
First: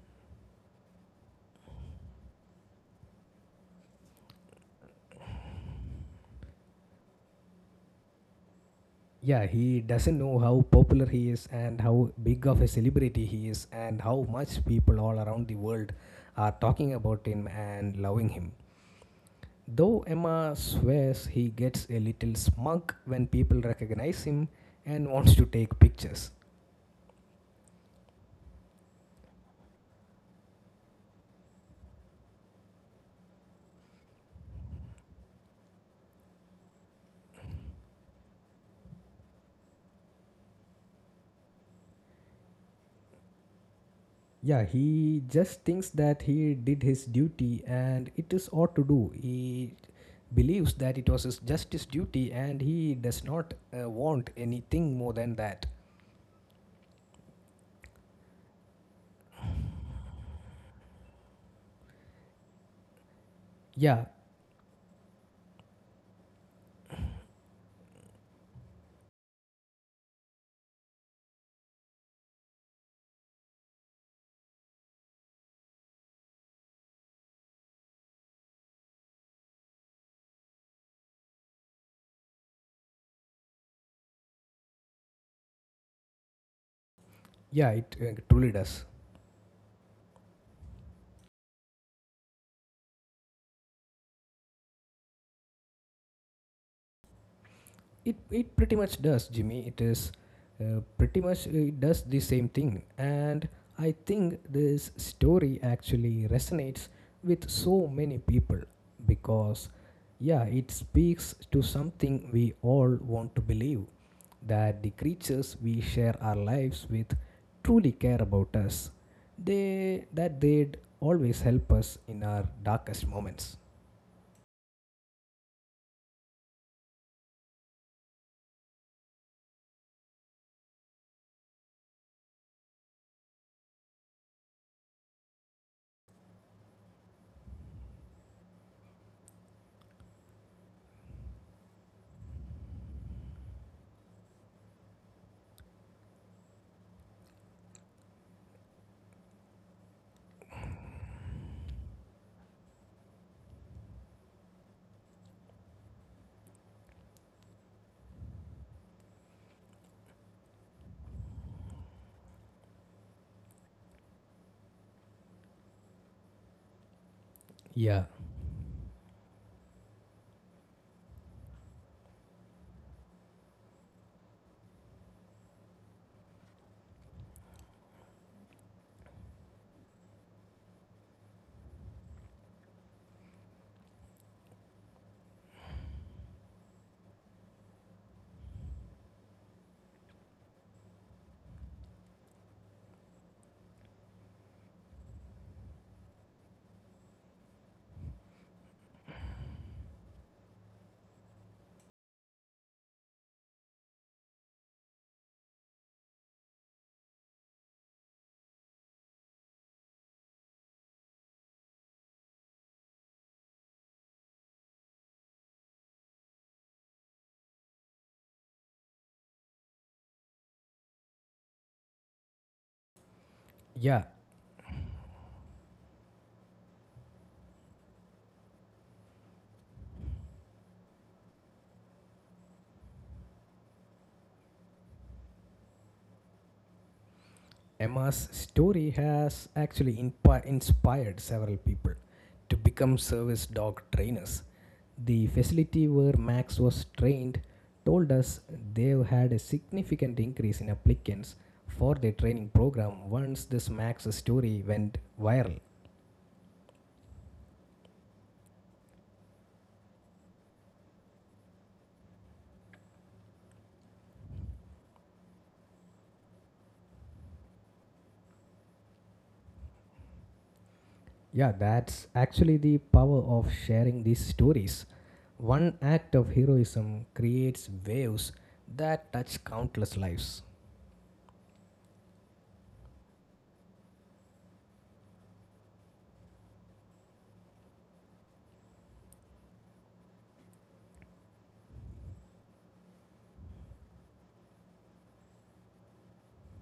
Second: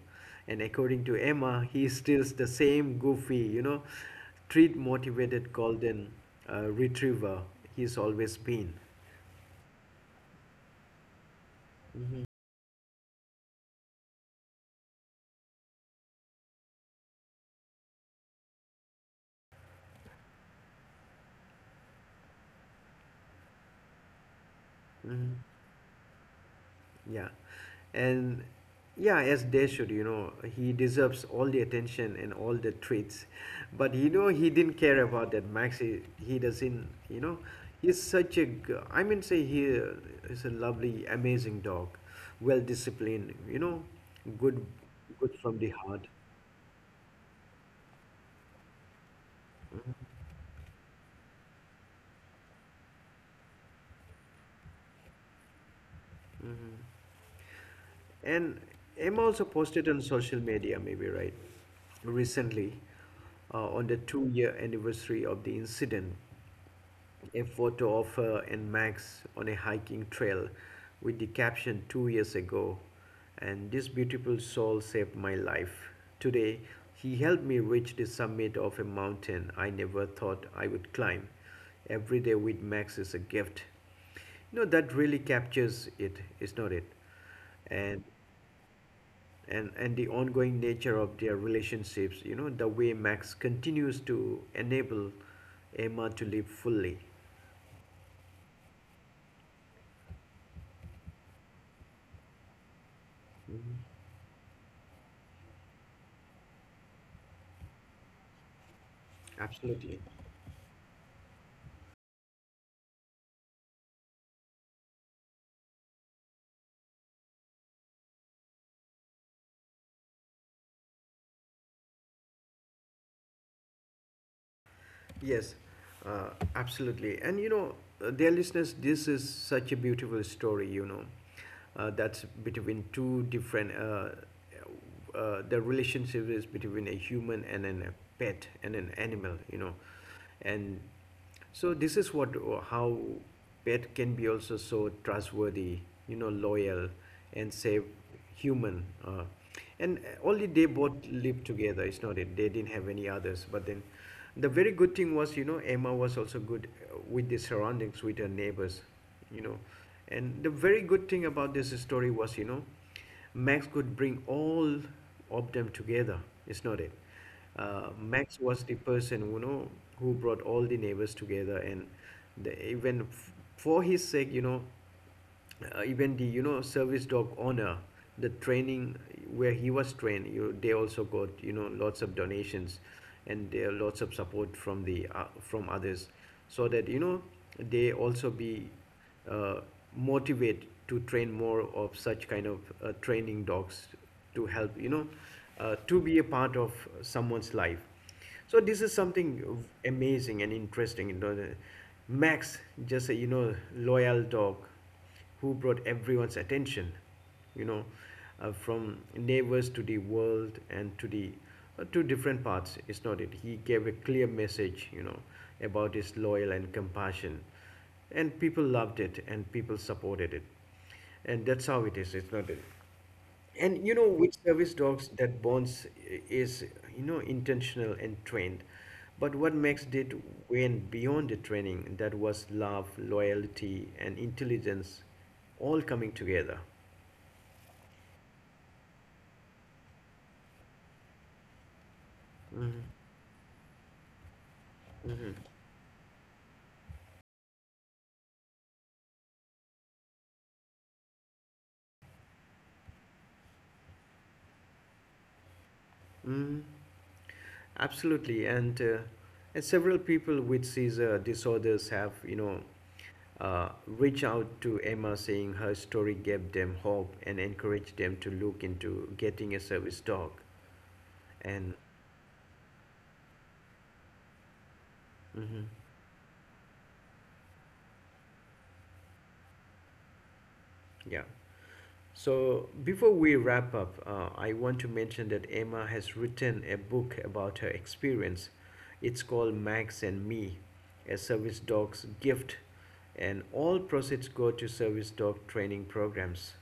And according to Emma, he is still the same goofy, treat motivated golden retriever he's always been.
Yeah, he doesn't know how popular he is and how
Mm-hmm.
big of a celebrity he is and how much people all around the world are talking about him and loving him. Though Emma swears he gets a little smug when people recognize him and wants
Hmm.
to take pictures.
Yeah. And yeah, as they should, he deserves all the attention and all the treats. But he didn't care about that. Max, he doesn't, he's such a, I mean, say he is a lovely, amazing dog, well disciplined,
Yeah,
good,
he
good from
just
the
thinks
heart.
that he did his duty and it is ought to do. He believes that it was his just his duty and he does not want anything more than that.
Mhm. And Emma also posted on social media, maybe right, recently, on the
Yeah,
2-year anniversary of the incident. A photo of her and Max on a hiking trail with the caption 2 years ago, and this beautiful soul saved my life. Today, he helped me reach the summit of a mountain I never thought I would climb. Every day with Max is a gift. That really captures it, is not it?
yeah, it
And
truly does.
the ongoing nature of their relationships, the way Max continues to enable Emma to live fully.
It pretty much does, Jimmy. It is pretty much it does the same thing, and I
Mm-hmm.
think this story actually resonates with so many people because,
Absolutely.
yeah, it speaks to something we all want to believe that the creatures we share our lives with truly care about us. They that they'd always help us in our darkest moments.
Yes, absolutely. And dear listeners, this is such a beautiful story, that's between two different, the relationship is between a human and a pet and an animal. And so this is what, how pet can be also so trustworthy, loyal and save human. And only they both lived together. It's not it. They didn't have any others. But then, the very good thing was, Emma was also good with the surroundings, with her neighbors, you know. And the very good thing about this story was, Max could bring all of them together, it's not it?
Yeah.
Max was the person who brought all the neighbors together, and for his sake, even the service dog owner, the training where he was trained, you they also got lots of donations, and there are lots of support from the from others, so that they also be uh, motivate to train more of such kind of training dogs to help to be a part of someone's life. So this is something amazing and interesting Max, just a loyal dog who brought everyone's attention, you know, from neighbors to the world and to different parts. It's not it. He gave a clear message, about his loyal and compassion, and people loved it and people supported it, and that's how it is. It's not it. And
Yeah,
which service dogs that bonds is intentional and trained, but what makes it went beyond the training that was love, loyalty, and intelligence, all coming together.
Emma's story has actually inspired several people to
Mhm,
become service dog trainers. The
mhm,
facility where Max was trained told us they've had a significant increase in applicants for their training program once this Max story went viral.
mhm. Absolutely, and several people with seizure disorders have reach out to Emma saying her story gave them hope and encouraged them to look into getting a service dog,
Yeah,
and.
that's actually the power of sharing these stories.
Mhm.
One act of heroism creates waves that touch countless lives.
Yeah. So before we wrap up, I want to mention that Emma has written a book about her experience. It's called Max and Me, a service dog's gift, and all proceeds go to service dog training programs.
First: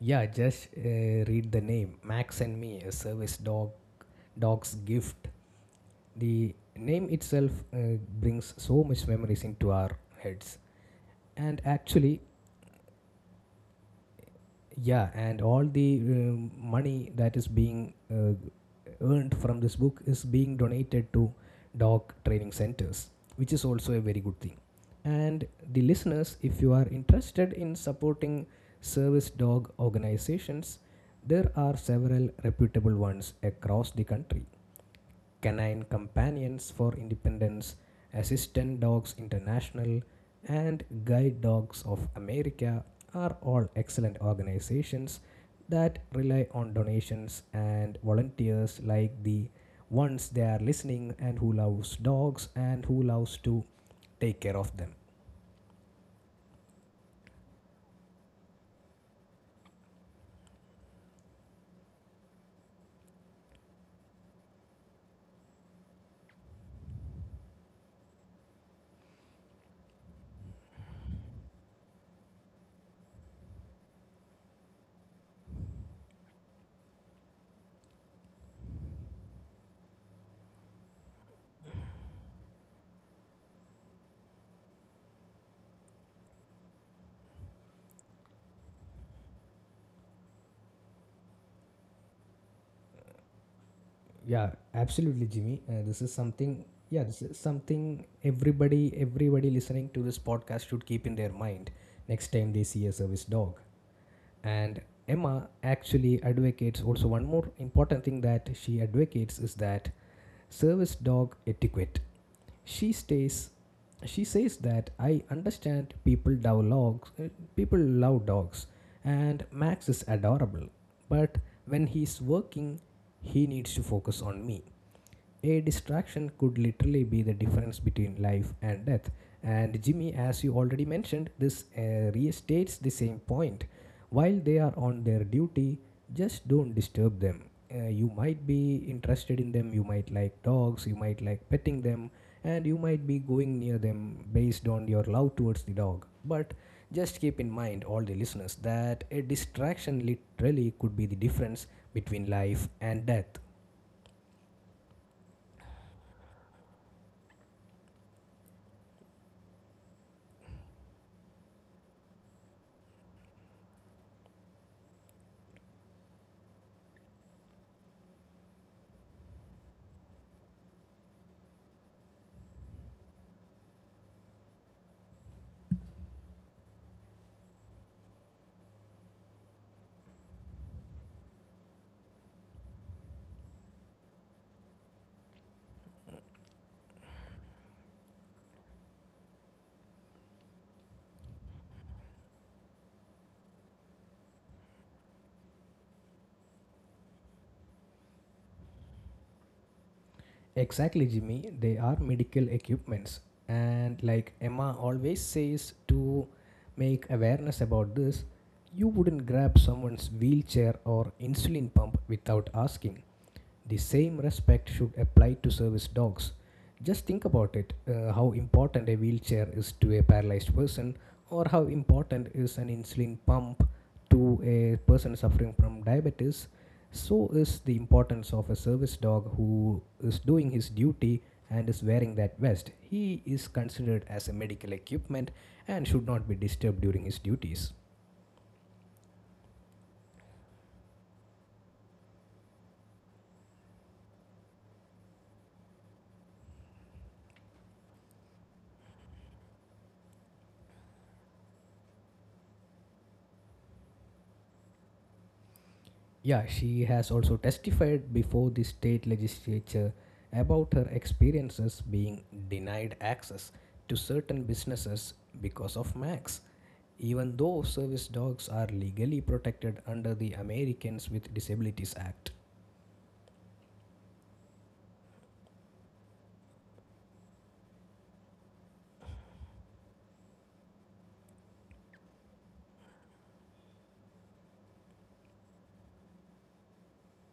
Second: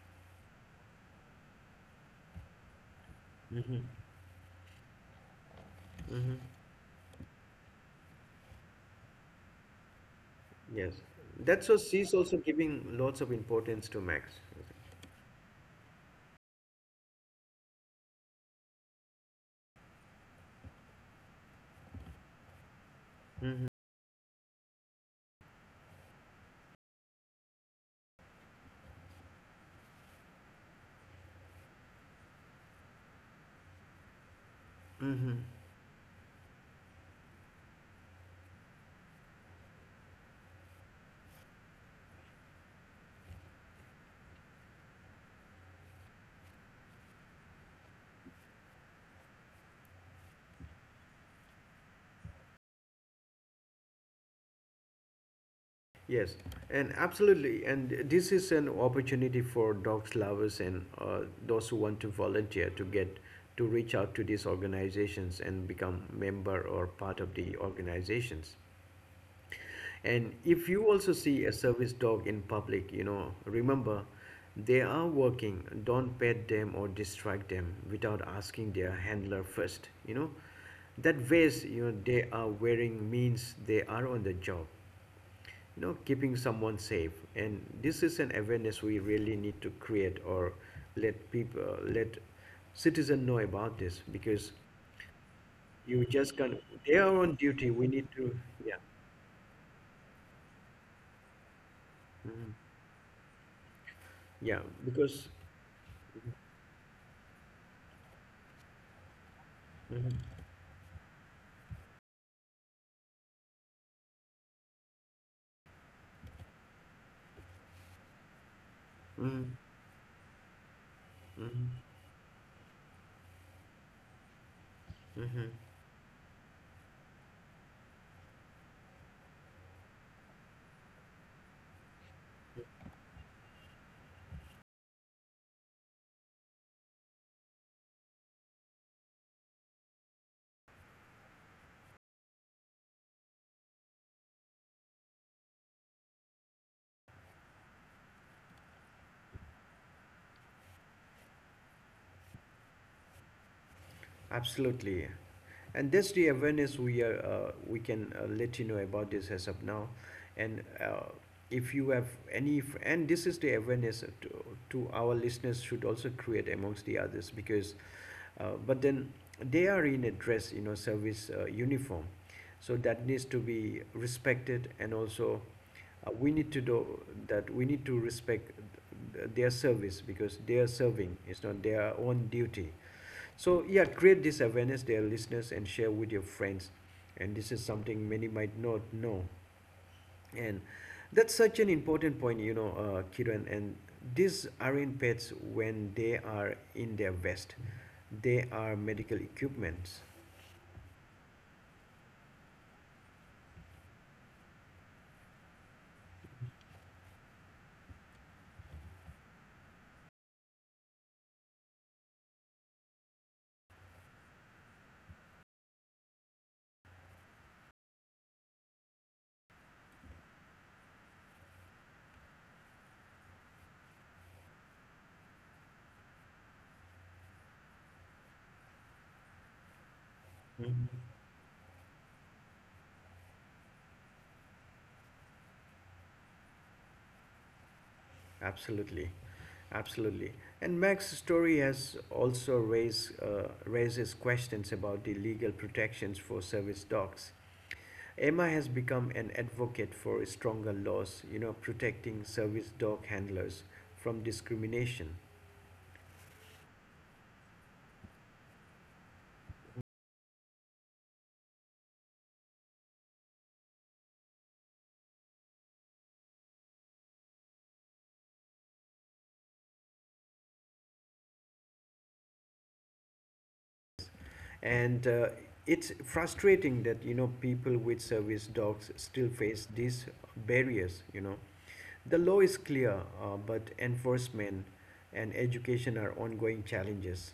Yeah, just read the name. Max and Me, a service dog,
Mm-hmm.
dog's gift.
Mm-hmm.
The name itself brings so much memories into our heads.
Yes.
And
That's so she's
actually,
also giving lots of importance to Max.
yeah, and all the money that is being earned from this book is being donated to dog training centers, which is
Mm-hmm.
also a very good thing. And the listeners, if you are interested in supporting service dog organizations, there are several reputable ones across the country.
Mm-hmm.
Canine Companions for Independence, Assistant Dogs International, and Guide Dogs of America are all excellent organizations that rely on donations and volunteers like the ones they are listening and who loves dogs and who loves to take care of them.
Yes, and absolutely, and this is an opportunity for dogs lovers and those who want to volunteer to reach out to these organizations and become member or part of the organizations. And if you also see a service dog in public, remember they are working. Don't pet them or distract them without asking their handler first. You know, that vest you know they are wearing means they are on the job, you know, keeping someone safe. And this is an awareness we really need to create. Or let people, let citizen know about this because
Yeah, absolutely, Jimmy.
you
This is
just can not,
something.
they
Yeah,
are
this
on
is
duty, we
something
need to. Yeah.
everybody listening to this podcast should keep in their mind next
Mhm.
time they see a service dog.
Yeah,
And
because
Emma actually advocates also one more important thing that she advocates is that
Mhm.
service dog etiquette. She stays she says that I understand people love dogs, people love dogs, and
Mhm.
Max is adorable, but
Mhm.
when he's working, he needs to focus on me.
Mhm.
A distraction could literally be the difference between life and death. And Jimmy, as you already mentioned, this restates the same point. While they are on their duty, just don't disturb them. You might be interested in them, you might like dogs, you might like petting them, and you might be going near them based on your love towards the dog. But just keep in mind, all the listeners, that a distraction literally could be the difference between life and death.
Absolutely. And that's the awareness we are we can let you know about this as of now. And if you have any, and this is the awareness to our listeners should also create amongst the others because, but then they are in a dress, you know, service uniform. So that needs to be respected. And also we need to do that, we need to respect their service because they are serving. It's not their own duty. So yeah, create this awareness, dear listeners, and share with your friends. And this is something many might not know, and that's such an important point, you know, Kiran. And these aren't pets when they are in their vest; they are medical equipments.
Exactly, Jimmy. They are medical equipments. And like Emma always says to make awareness about this, you wouldn't grab someone's wheelchair or insulin pump without asking. The same respect should apply to service dogs. Just think about it, how important a wheelchair is to a paralyzed person, or how important is an insulin pump to a person suffering from diabetes. So is the importance of a service dog who is doing his
Mhm.
duty and is wearing that vest. He is considered as a medical equipment and should not be disturbed during his duties.
Absolutely, absolutely. And Mac's story has also raised raises questions about the legal protections for service dogs. Emma has become an advocate for stronger laws, you know, protecting service dog handlers from discrimination.
Yeah, she has also testified before the state legislature about her experiences being denied access to certain businesses because of Max, even though service dogs are legally protected under the Americans with Disabilities Act.
And it's frustrating that, you know, people with service dogs still face these barriers, you know. The law is clear, but enforcement and education are ongoing challenges.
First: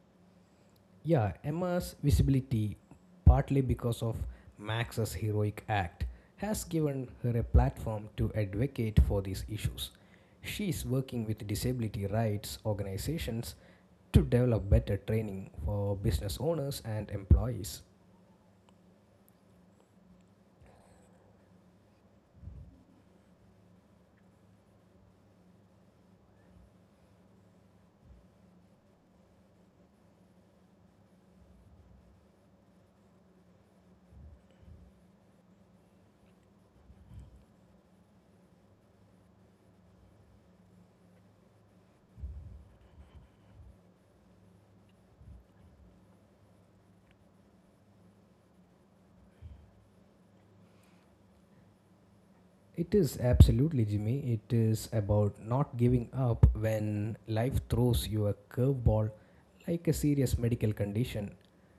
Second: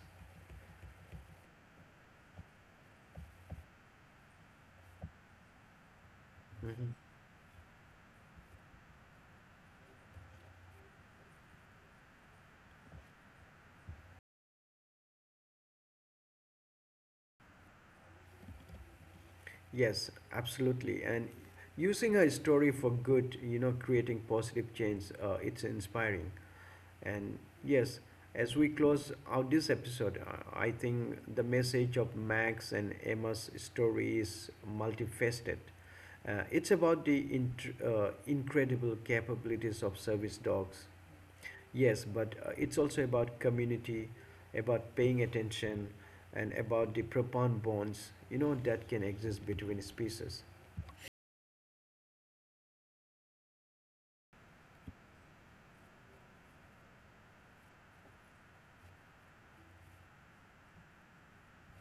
Yeah, Emma's visibility, partly because of Max's heroic act, has
Mhm.
given her a platform to advocate for these issues. She is working with disability rights organizations to develop better training for business owners and employees.
Yes, absolutely. And using her story for good, you know, creating positive change, it's inspiring. And yes, as we close out this episode, I think the message of Max and Emma's story is multifaceted. It's about the incredible capabilities of service dogs, yes, but it's also about community, about paying attention, and about the profound bonds you know that can exist between species.
It is absolutely, Jimmy. It is about not giving up when life throws you a curveball like a serious medical condition.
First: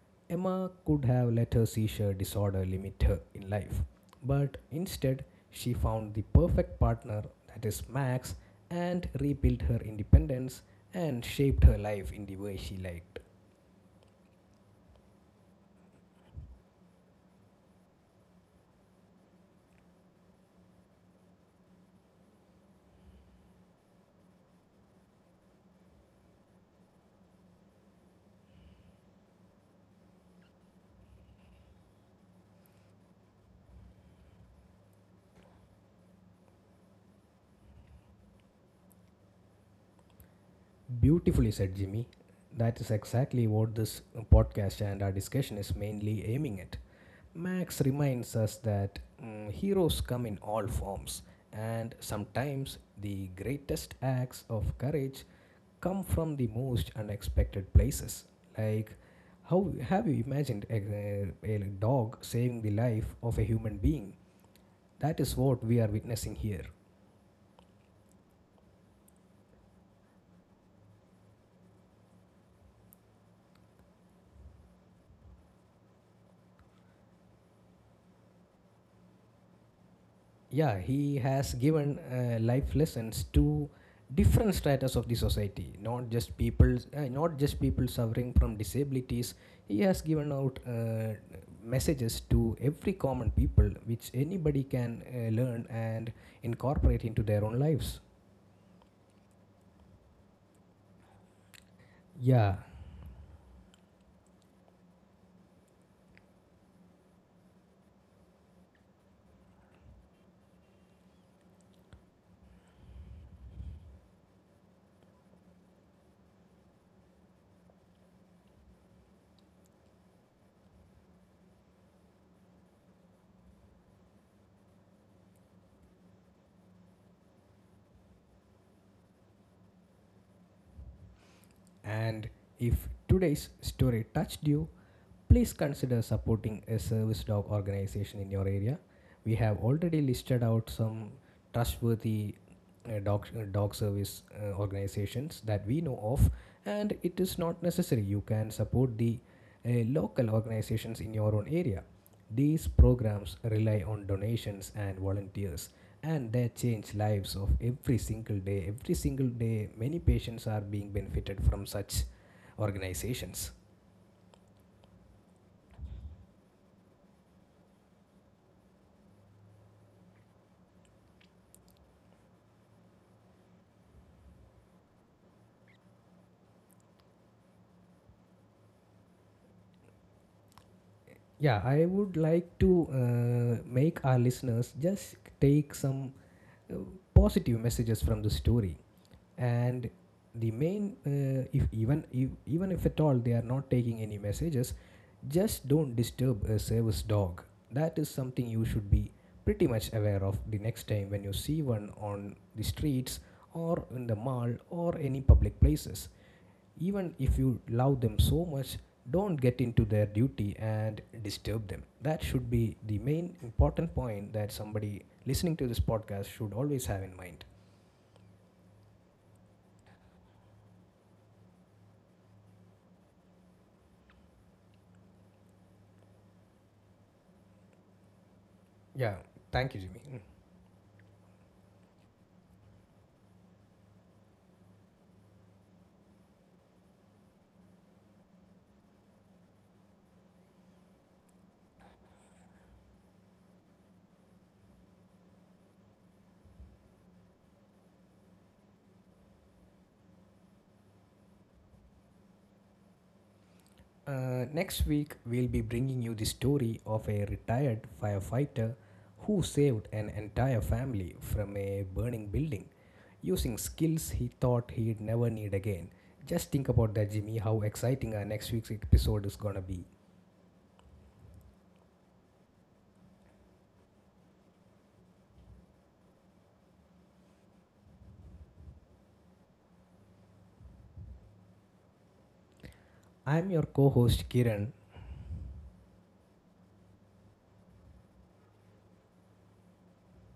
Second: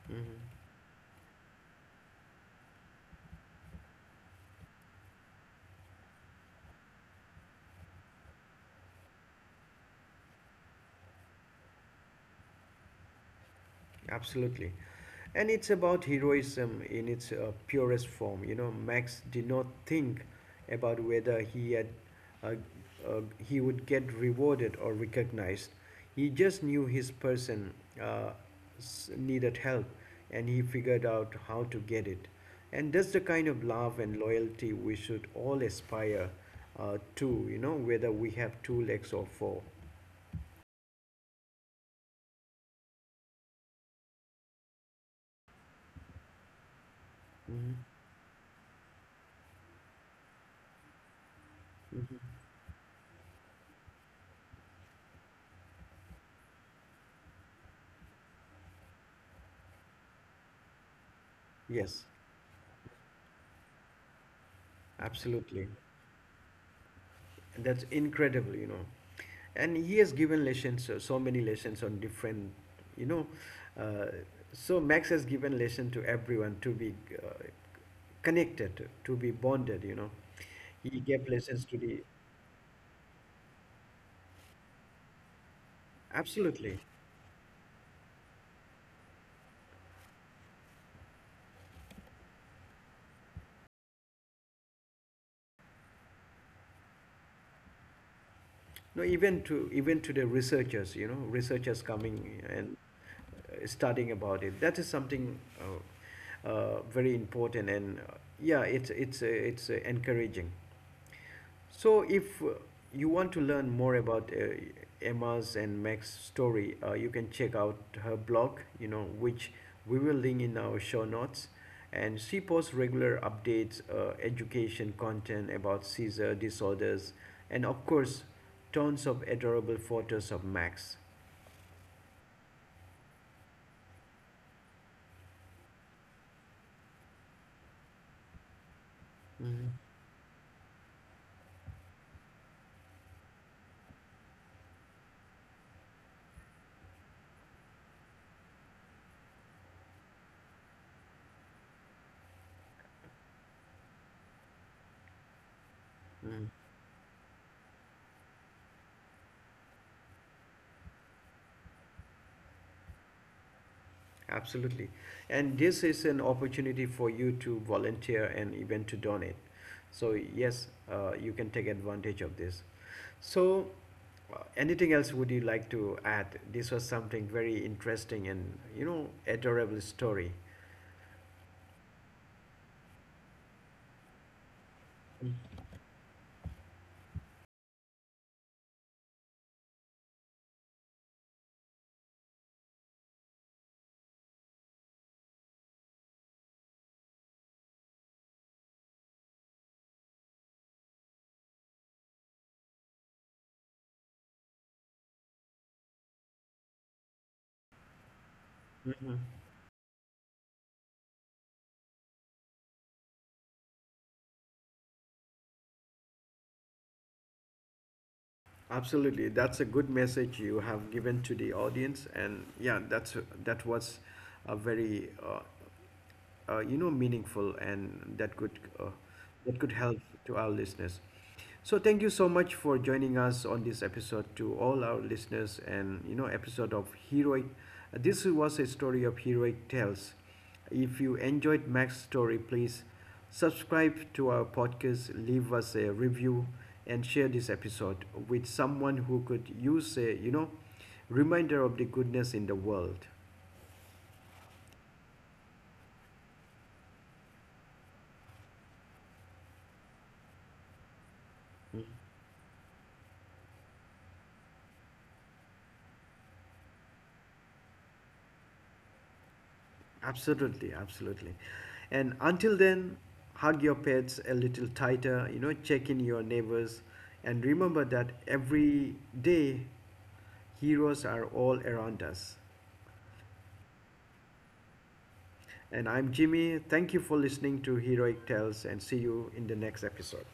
Mhm.
Emma could have let her seizure disorder limit her in life, but instead, she found the perfect partner that is Max, and rebuilt her independence and shaped her life in the way she liked.
Absolutely. And it's about heroism in its purest form. You know, Max did not think about whether uh, he would get rewarded or recognized. He just knew his person uh, needed help and he figured out how to get it. And that's the kind of love and loyalty we should all aspire to, you know, whether we have two legs or 4.
Beautifully said, Jimmy. That is exactly what this podcast and our discussion is mainly aiming at. Max
Mhm.
reminds us that heroes come in all forms, and sometimes the greatest acts of courage come from the most unexpected places. Like, how have you imagined a
Yes,
dog saving the life of a human being? That is what
absolutely.
we are witnessing here.
And that's incredible, you know. And he has given lessons, so, so many lessons on different, you know, uh, so Max has given lesson to everyone to be, uh, connected, to be bonded, you know.
Yeah,
He
he
gave
has
lessons to the
given life lessons to different stratas of the society, not just people,
absolutely,
not just people suffering from disabilities. He has given out messages to every common people which anybody can learn and incorporate into their own lives.
no, even to, even to the researchers, you know, researchers coming
Yeah,
and studying about it. That is something very important. And yeah, it's encouraging. So, if you want to learn more about Emma's and Mac's story, you can check out her blog, you know, which we will link in our show notes. And she posts regular updates, education content about seizure disorders, and of course, tons of adorable photos of Max.
and if today's story touched you, please consider supporting a service dog organization in your area. We have
Mhm.
already listed out some trustworthy dog service organizations that we know of, and it is not necessary. You can support the uh, local organizations in your own area. These programs rely on donations and volunteers, and they
Mm,
change lives of every single day. Every single day, many patients are being benefited from such organizations.
absolutely. And this is an opportunity for you to volunteer and even to donate. So, yes, you can take advantage of this. So, anything else would you like to add? This was something very interesting and, you know, adorable story.
Yeah, I would like to make our listeners just take some uh, positive messages from the story. And the main, if even if, even if at all they are not taking any messages, just don't disturb a service dog. That is something you should be pretty much aware of the next time when you see one on the streets or in the mall or any public places. Even if you love them so much,
Mhm.
don't get into their duty and disturb them. That should be the main important point that somebody listening to this podcast should always have in mind.
Absolutely. That's a good message you have given to the audience. And yeah, that's, that was a very you know meaningful, and uh,
Yeah,
that could
thank you,
help
Jimmy. Mm.
to our listeners. So thank you so much for joining us on this episode, to all our listeners. And you know, episode of heroic, this was a story of heroic tales. If you enjoyed Mac's story, please subscribe to our podcast, leave us a review, and share this episode with someone who could use a, you know, reminder of the goodness in the world.
Next week, we'll be bringing you the story of a retired firefighter who saved an entire family from a
Hmm.
burning building using skills he thought he'd never need again. Just think about that, Jimmy, how exciting our next week's episode is gonna be.
Absolutely, absolutely. And until then, hug your pets a little tighter, you know, check in your neighbors, and remember that every day heroes are all around us.
I'm your co host Kiran,
And I'm Jimmy. Thank you for listening to Heroic Tales, and see you in the next episode.